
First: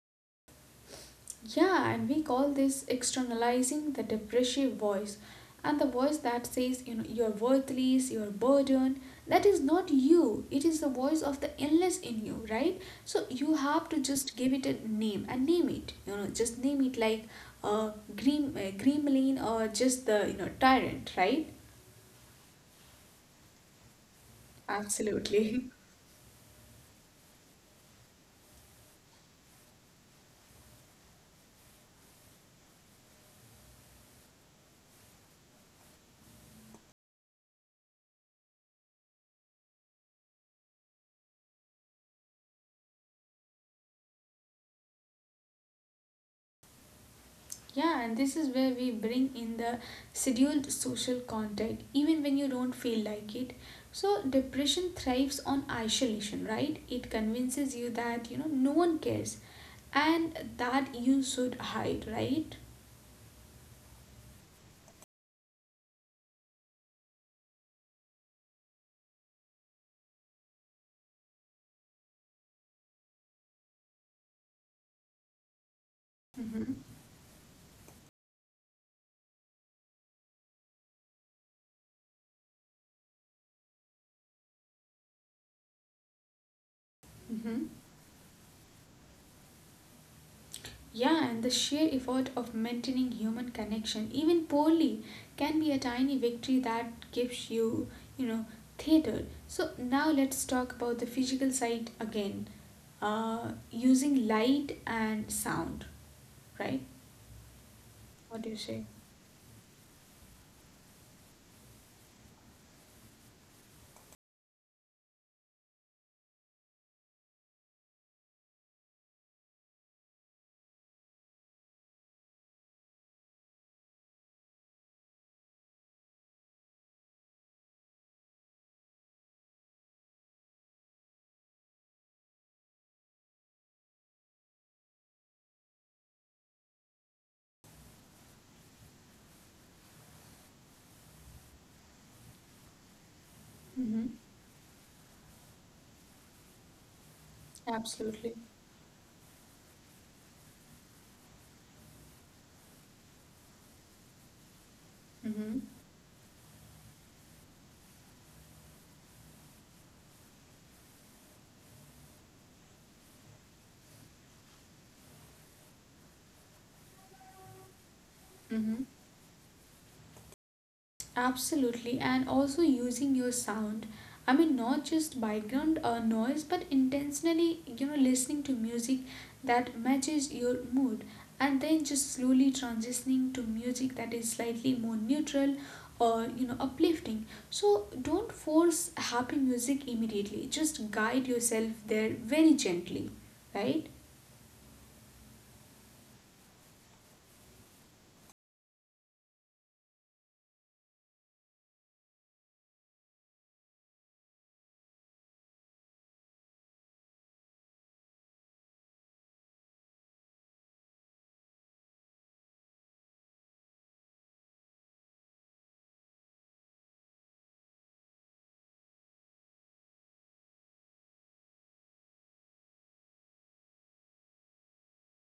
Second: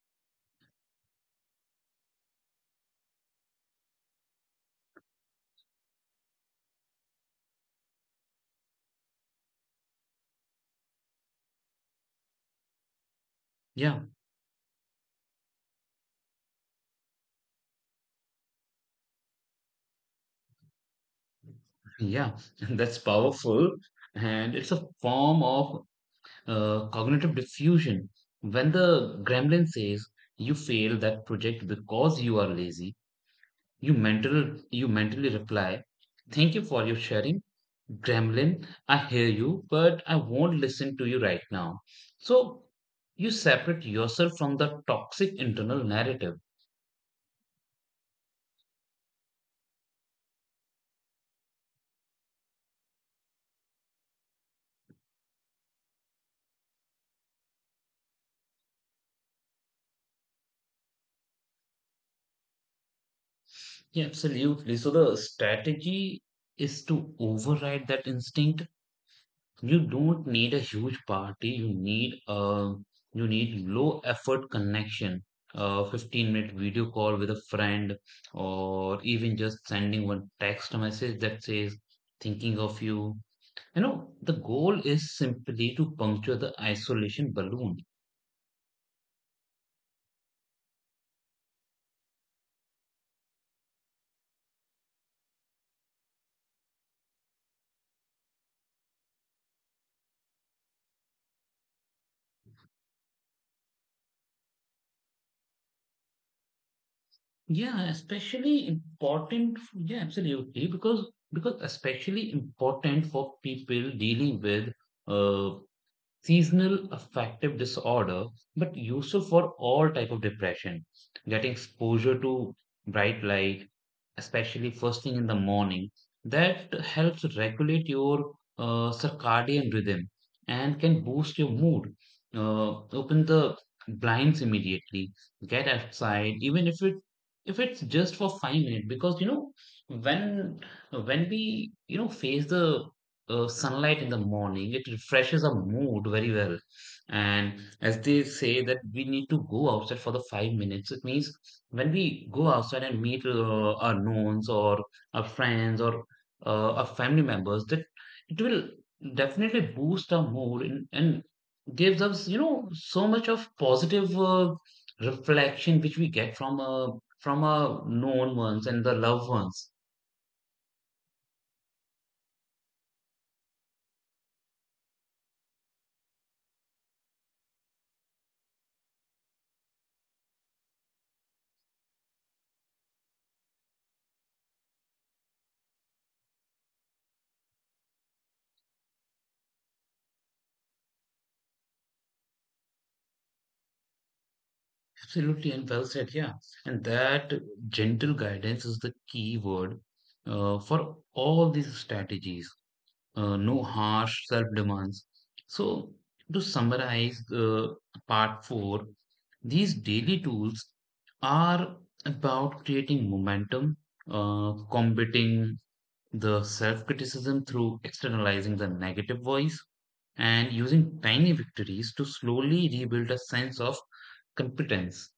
Yeah, and we call this externalizing the depressive voice. And the voice that says, you know, you're worthless, you're burdened, that is not you. It is the voice of the illness in you, right? So you have Yeah, to just give it a name and name it. You know, just name it like green, gremlin, or just the, you know, tyrant, right? yeah, that's powerful. And it's a form Absolutely. of cognitive diffusion. When the gremlin says you failed that project because you are lazy, you mentally reply, "Thank you for your sharing, gremlin. I hear you, but I won't listen to you right now." So you separate yourself from the toxic internal narrative. Yeah, and this is where we bring in the scheduled social contact, even when you don't feel like it. So, depression thrives on isolation, right? It convinces you that, you know, no one cares and that you should hide, right? Yeah, absolutely. So the strategy is to override that instinct. You don't need a huge party. You need a you need low effort connection. A 15-minute Mm-hmm. video call with a friend, or even just sending one text message that says "thinking of you." You know, the goal is simply to puncture the isolation Mm-hmm. balloon. Yeah, and the sheer effort of maintaining human connection, even poorly, can be a tiny victory that gives you, you know, theater. So, now let's talk about the physical side again. Using light and sound, right? Yeah, especially What do you say? important. Yeah, absolutely. Because especially important for people dealing with Uh, seasonal affective disorder, but useful for all type of depression. Getting exposure to bright light, especially first thing in the morning, that helps regulate your circadian rhythm and can boost your mood. uh, Open the blinds immediately, get outside even if it's just for 5 minutes, because you know when we you know face the sunlight in Mm-hmm. the morning, it refreshes our mood very well. And as they Absolutely. say that we need to go outside for the 5 minutes, it means when we go outside and meet our knowns or our Mm-hmm. friends or our family members, that it will definitely boost our mood, and gives us you know so much of positive reflection which we get from our known ones and Mm-hmm. the loved ones. Absolutely, and also using your sound. I mean, not just background noise, but intentionally, you know, listening to music that matches your mood, and then just slowly transitioning to music that is slightly more neutral or uplifting. So don't force happy music immediately. Just guide yourself there very gently, right? Absolutely, and well said. Yeah, and that gentle guidance is the key word for all these strategies. No harsh self demands. So, to summarize part four, these daily tools are about creating momentum, combating the self criticism through externalizing the negative voice, and using tiny victories to slowly rebuild a sense of competence.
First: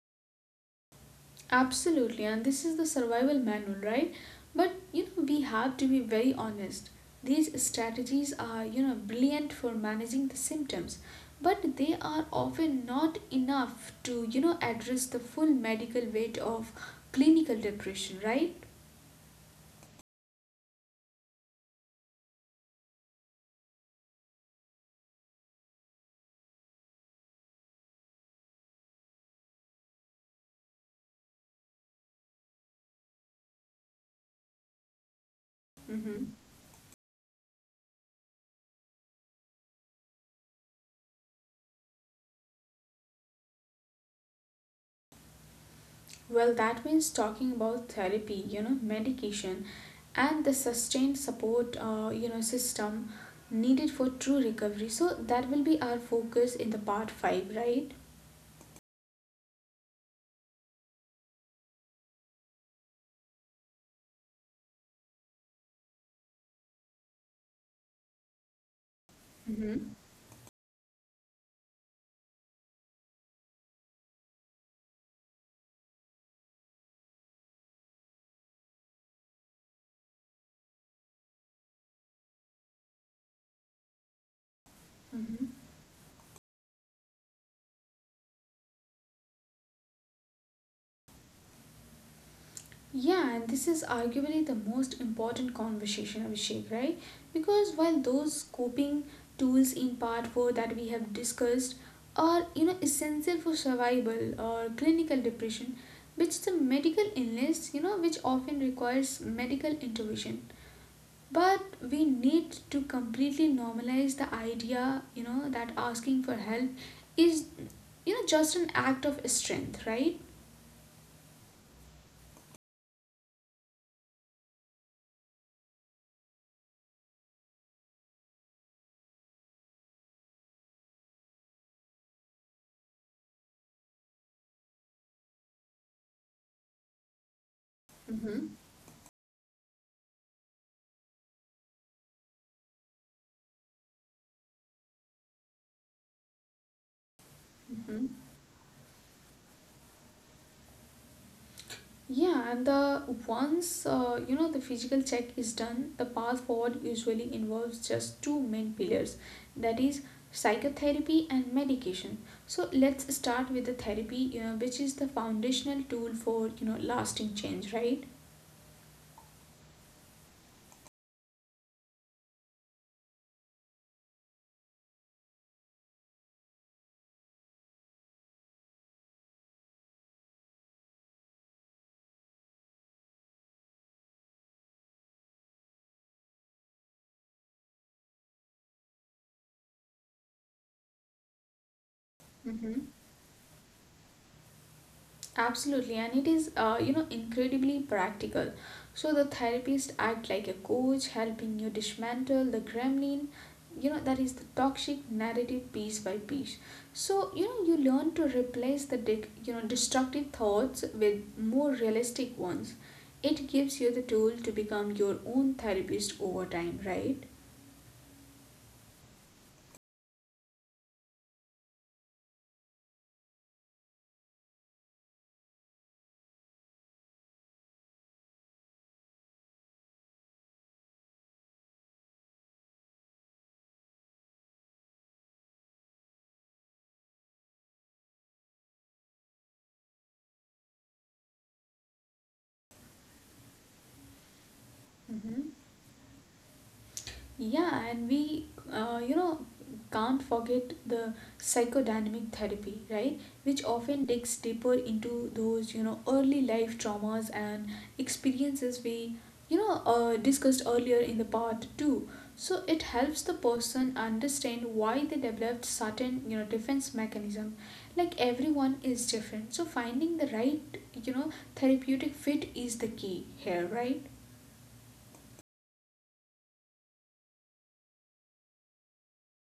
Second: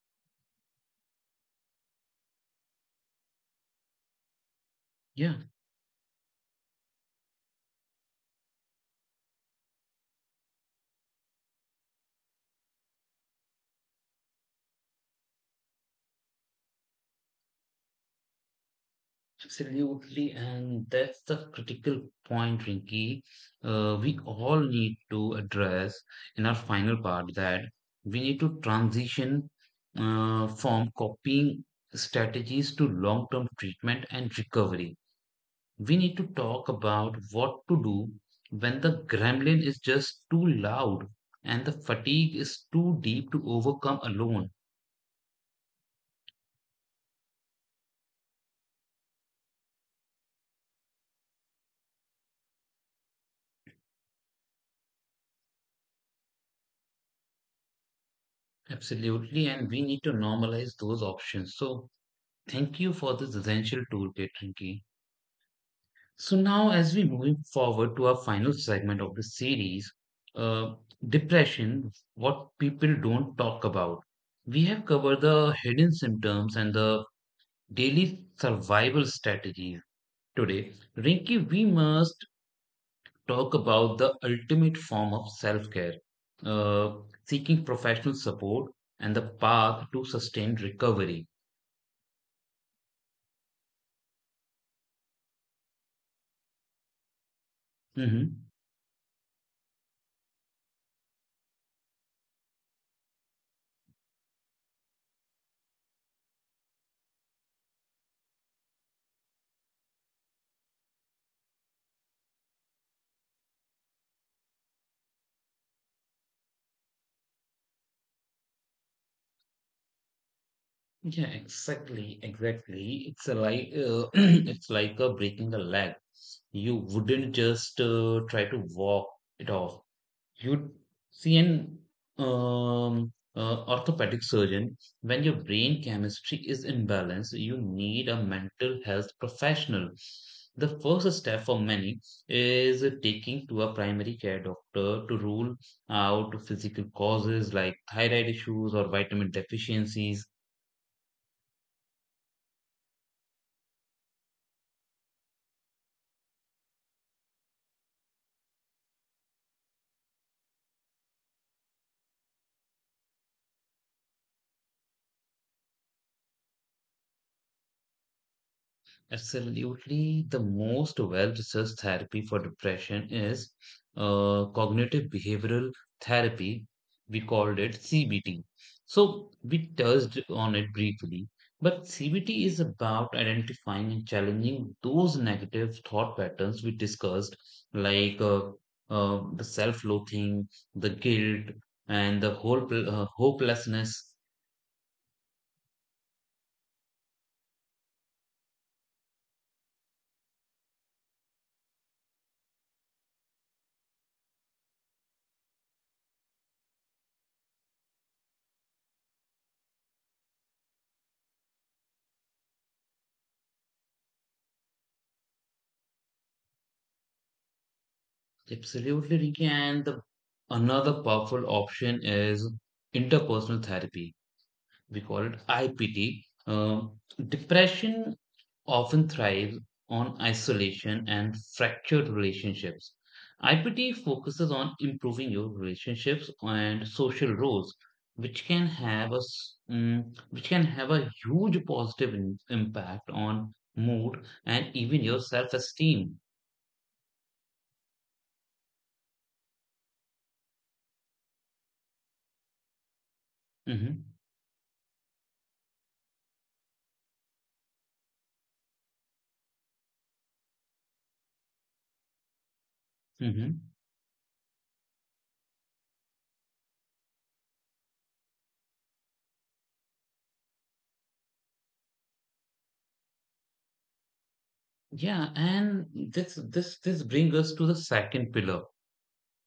Absolutely, and this is the survival manual, right? But you know, Yeah. we have to be very honest. These strategies are, you know, brilliant for managing the symptoms, but they are often not enough to, you know, address the full medical weight of clinical depression, right? Absolutely, and that's the critical point, Rinky. We all need to address in our final part that we need to transition from copying strategies to long term treatment and recovery. We need to Mm-hmm. talk about what to do when the gremlin is just too loud and the fatigue is too deep to overcome alone. Well, that means talking about therapy, you know, medication, and the sustained support, system needed for true recovery. So that will be our focus in the part 5, right? Absolutely, and we need to normalize those options. So, thank you for this essential toolkit, Rinki. So now, as we move forward to our final segment of the series, Mm-hmm. uh, depression, what people don't talk about. We have covered the hidden symptoms and the daily survival strategies. Today, Rinki, we must talk about the ultimate form of Mm-hmm. self-care, uh, seeking professional support and the path to sustained recovery. Yeah, and this is arguably the most important conversation, Abhishek, right? Because while Mhm. those coping tools in part 4 that we have discussed are, you know, essential for survival or clinical depression, which is a medical illness, you know, which often requires medical intervention. But we need to completely normalize the idea, you know, that asking for help is, you know, just an act of strength, right? Yeah, exactly. It's a like it's like a breaking a leg. You wouldn't just try to walk it off. You'd see an orthopedic surgeon. When your brain chemistry is imbalanced, you need a Mm-hmm. mental health professional. The first step for many is taking to a primary care doctor to rule out physical causes like thyroid issues or vitamin deficiencies. Yeah, and the once the physical check is done, the path forward usually involves just two main pillars, that is psychotherapy and medication. So let's start with the therapy, you know, which is the foundational tool for lasting change, right? Absolutely, the most well-researched therapy for depression is cognitive behavioral therapy. We called it CBT. So we touched on it briefly, but CBT is about identifying and challenging those negative thought patterns we discussed, like the self-loathing, the guilt, and the whole Mm-hmm. Hopelessness. Absolutely, and it is incredibly practical. So the therapist act like a coach, helping you dismantle the gremlin, you know, that is the toxic narrative piece by piece. So you know you learn to replace the destructive thoughts with more realistic ones. It gives you the tool to become your own therapist over time, right? Absolutely, Ricky. And another powerful option is interpersonal therapy. We call it IPT. Um, depression often thrives on isolation and fractured relationships. IPT focuses on improving your relationships and social roles, which can have which can have a huge positive impact on mood and even your Mm-hmm. self-esteem. Yeah, and uh, you know, can't forget the psychodynamic therapy, right? Which often Hmm. digs deeper into those, you know, early life traumas and experiences discussed earlier in the part too. So it helps the Hmm. person understand why they developed certain, you know, defense mechanism. Like everyone is different, so finding the right, you know, therapeutic fit is the key here, right? Yeah, and this brings us to the second pillar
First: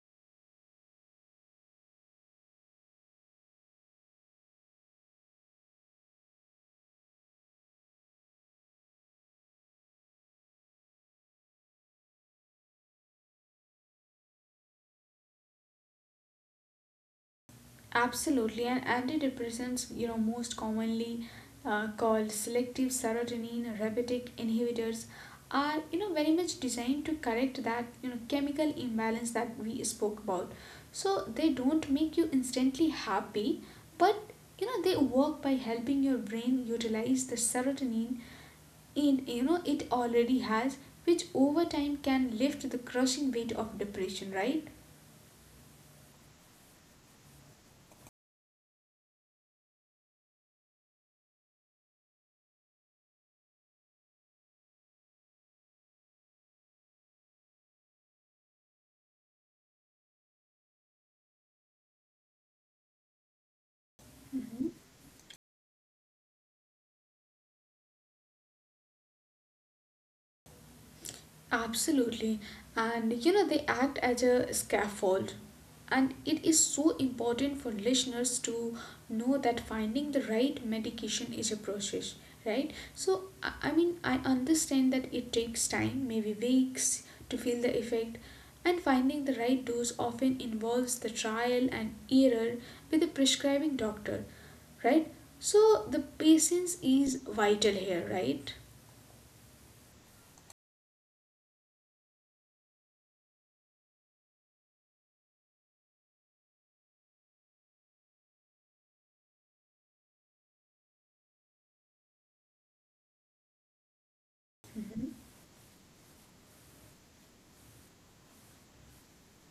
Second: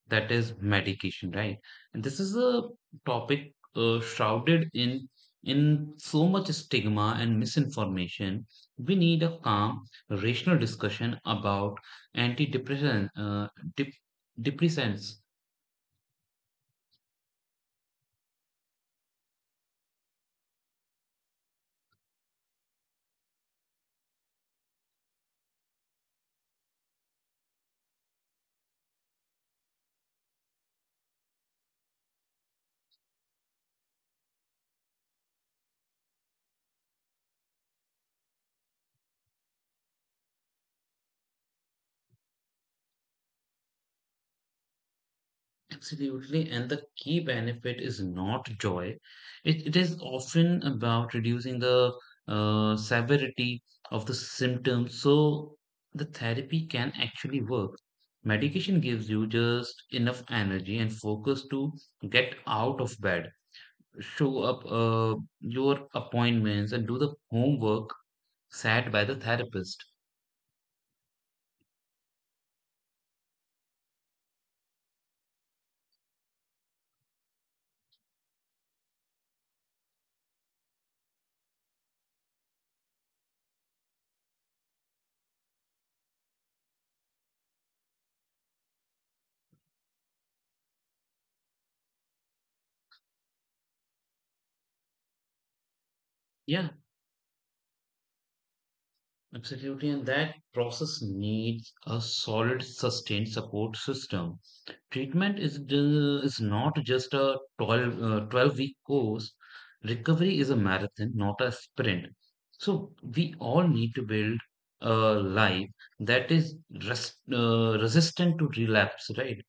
that is medication, right? And this is a topic shrouded in so much stigma and misinformation. We need a calm, rational discussion about antidepressant uh, dep- depressants. Absolutely, and antidepressants, you know, most commonly called selective serotonin reuptake inhibitors, are very much designed to correct that chemical imbalance that we spoke about. So they don't make you instantly happy, but they work by helping your brain utilize the serotonin in you know it already has, which over time can lift the crushing weight of depression. Right. Absolutely, and the key benefit is not joy. It is often about reducing the severity of the symptoms so the therapy can actually work. Medication gives you just enough energy and focus to get out of bed, show up Mhm. Your appointments, and do the homework set by the therapist. Absolutely. And you know, they act as a scaffold. And it is so important for listeners to know that finding the right medication is a process, right? So, I mean, I understand that it takes time, maybe weeks, to feel the effect. And finding the right dose often involves the trial and error with the prescribing doctor, right? So, the Yeah, patience is vital here, right? absolutely, and that process needs a solid, sustained support system. Treatment is is not just a 12-week course. Recovery is a marathon, not a sprint. So we all need to build a Mm-hmm. life that is resistant to relapse, right?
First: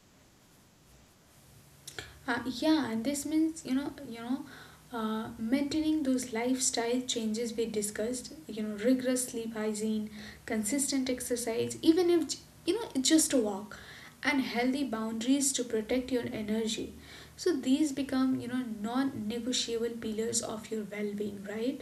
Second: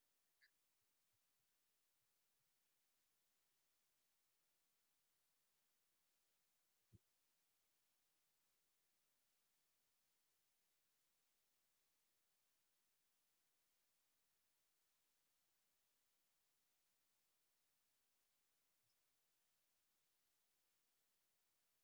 Yeah, and this means maintaining those lifestyle changes we discussed. You know, rigorous sleep hygiene, consistent exercise, even if j- you know it's just a walk, and healthy boundaries to protect your energy. So these become non-negotiable pillars of your well-being, right?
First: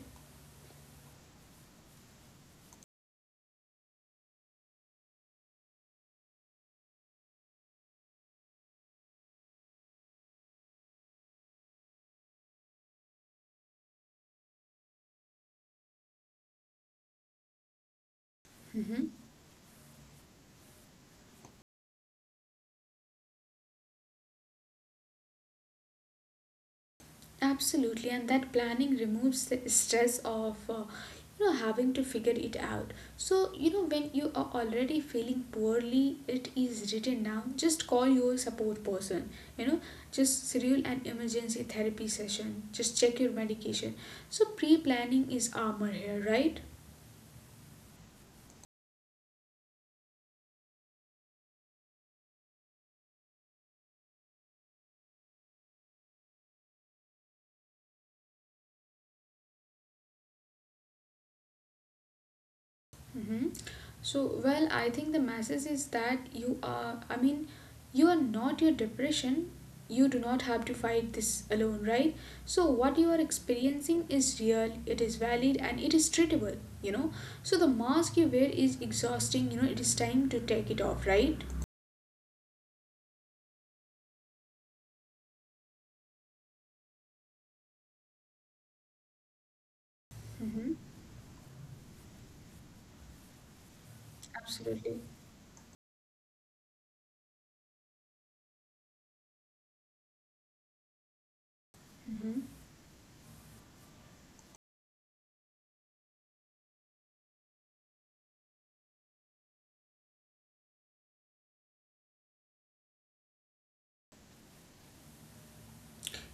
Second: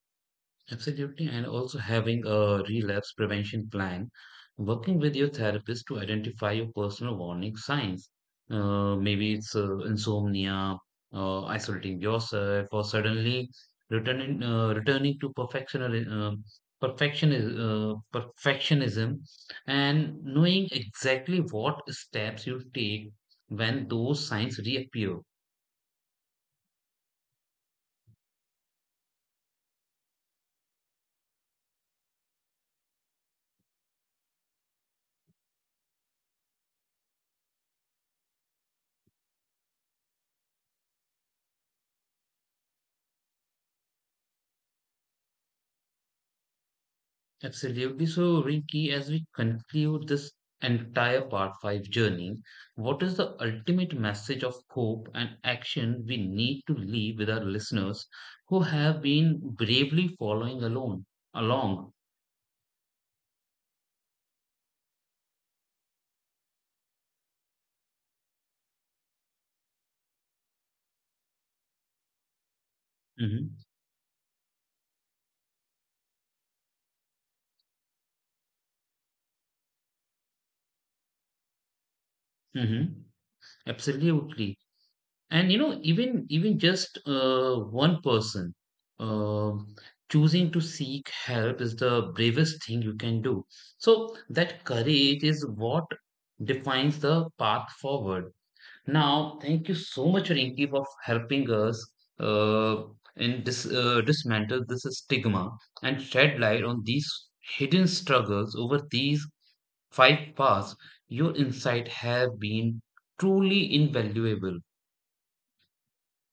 Absolutely. And also having a relapse prevention plan, working with your therapist to identify your personal warning signs. Maybe it's insomnia, isolating yourself, or suddenly returning to Mm-hmm. perfectionism, and knowing exactly what steps you take when those signs reappear. Absolutely, and that planning removes the stress of having to figure it out. So you know when you are already feeling poorly, it is written down. Just call your support person. You know, just schedule an emergency therapy session. Just check your medication. So pre-planning is armor here, right? Absolutely. So, Rinki, as we conclude this entire part 5 journey, what is the ultimate message of hope and action we need to leave with our listeners who have been bravely following alone along? Mm-hmm. So, well, I think the message is that I mean, you are not your depression. You do not have to fight this alone, right? So, what you are Hmm. experiencing is real, it is valid, and it is treatable, you know. So, the mask you wear is exhausting, you know, it is time to take it off, right? Hmm. Absolutely. And you know, even just one person um choosing to Mm-hmm. seek help is the bravest thing you can do. So that Absolutely. courage is what defines the path forward. Now thank you so much, Rinki, for helping us Mm-hmm. uh, in dismantle this stigma and shed light on these hidden struggles. Over these 5 paths, your insight have been truly invaluable.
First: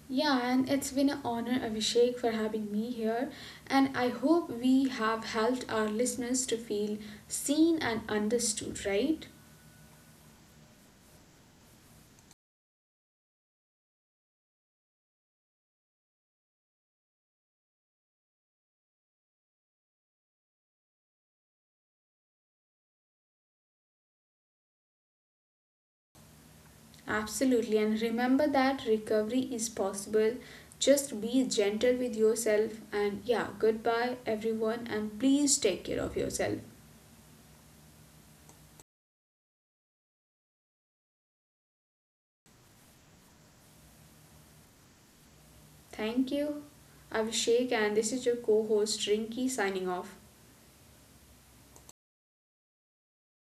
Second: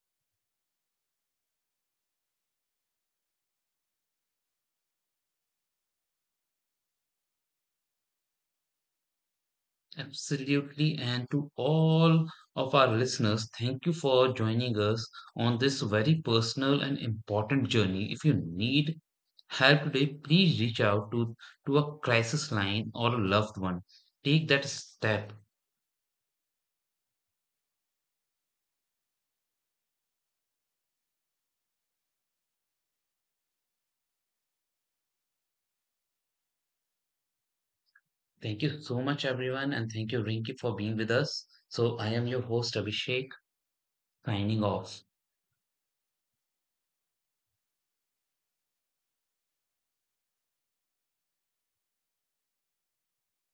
Yeah, and it's been an honor, Abhishek, for having me here. And I hope we have helped our listeners to feel seen and understood, right? Absolutely. And to all of our listeners, thank you for joining us on this very personal and important journey. If you need help today, please reach out to a crisis line or a loved one. Take that step. Absolutely. And remember that recovery is possible. Just be gentle with yourself. And yeah, goodbye, everyone. And please take care of yourself. Thank you so much, everyone. And thank you, Rinki, for being with us. So I am your host, Abhishek, signing off. Thank you, Abhishek. And this is your co host, Rinki, signing off.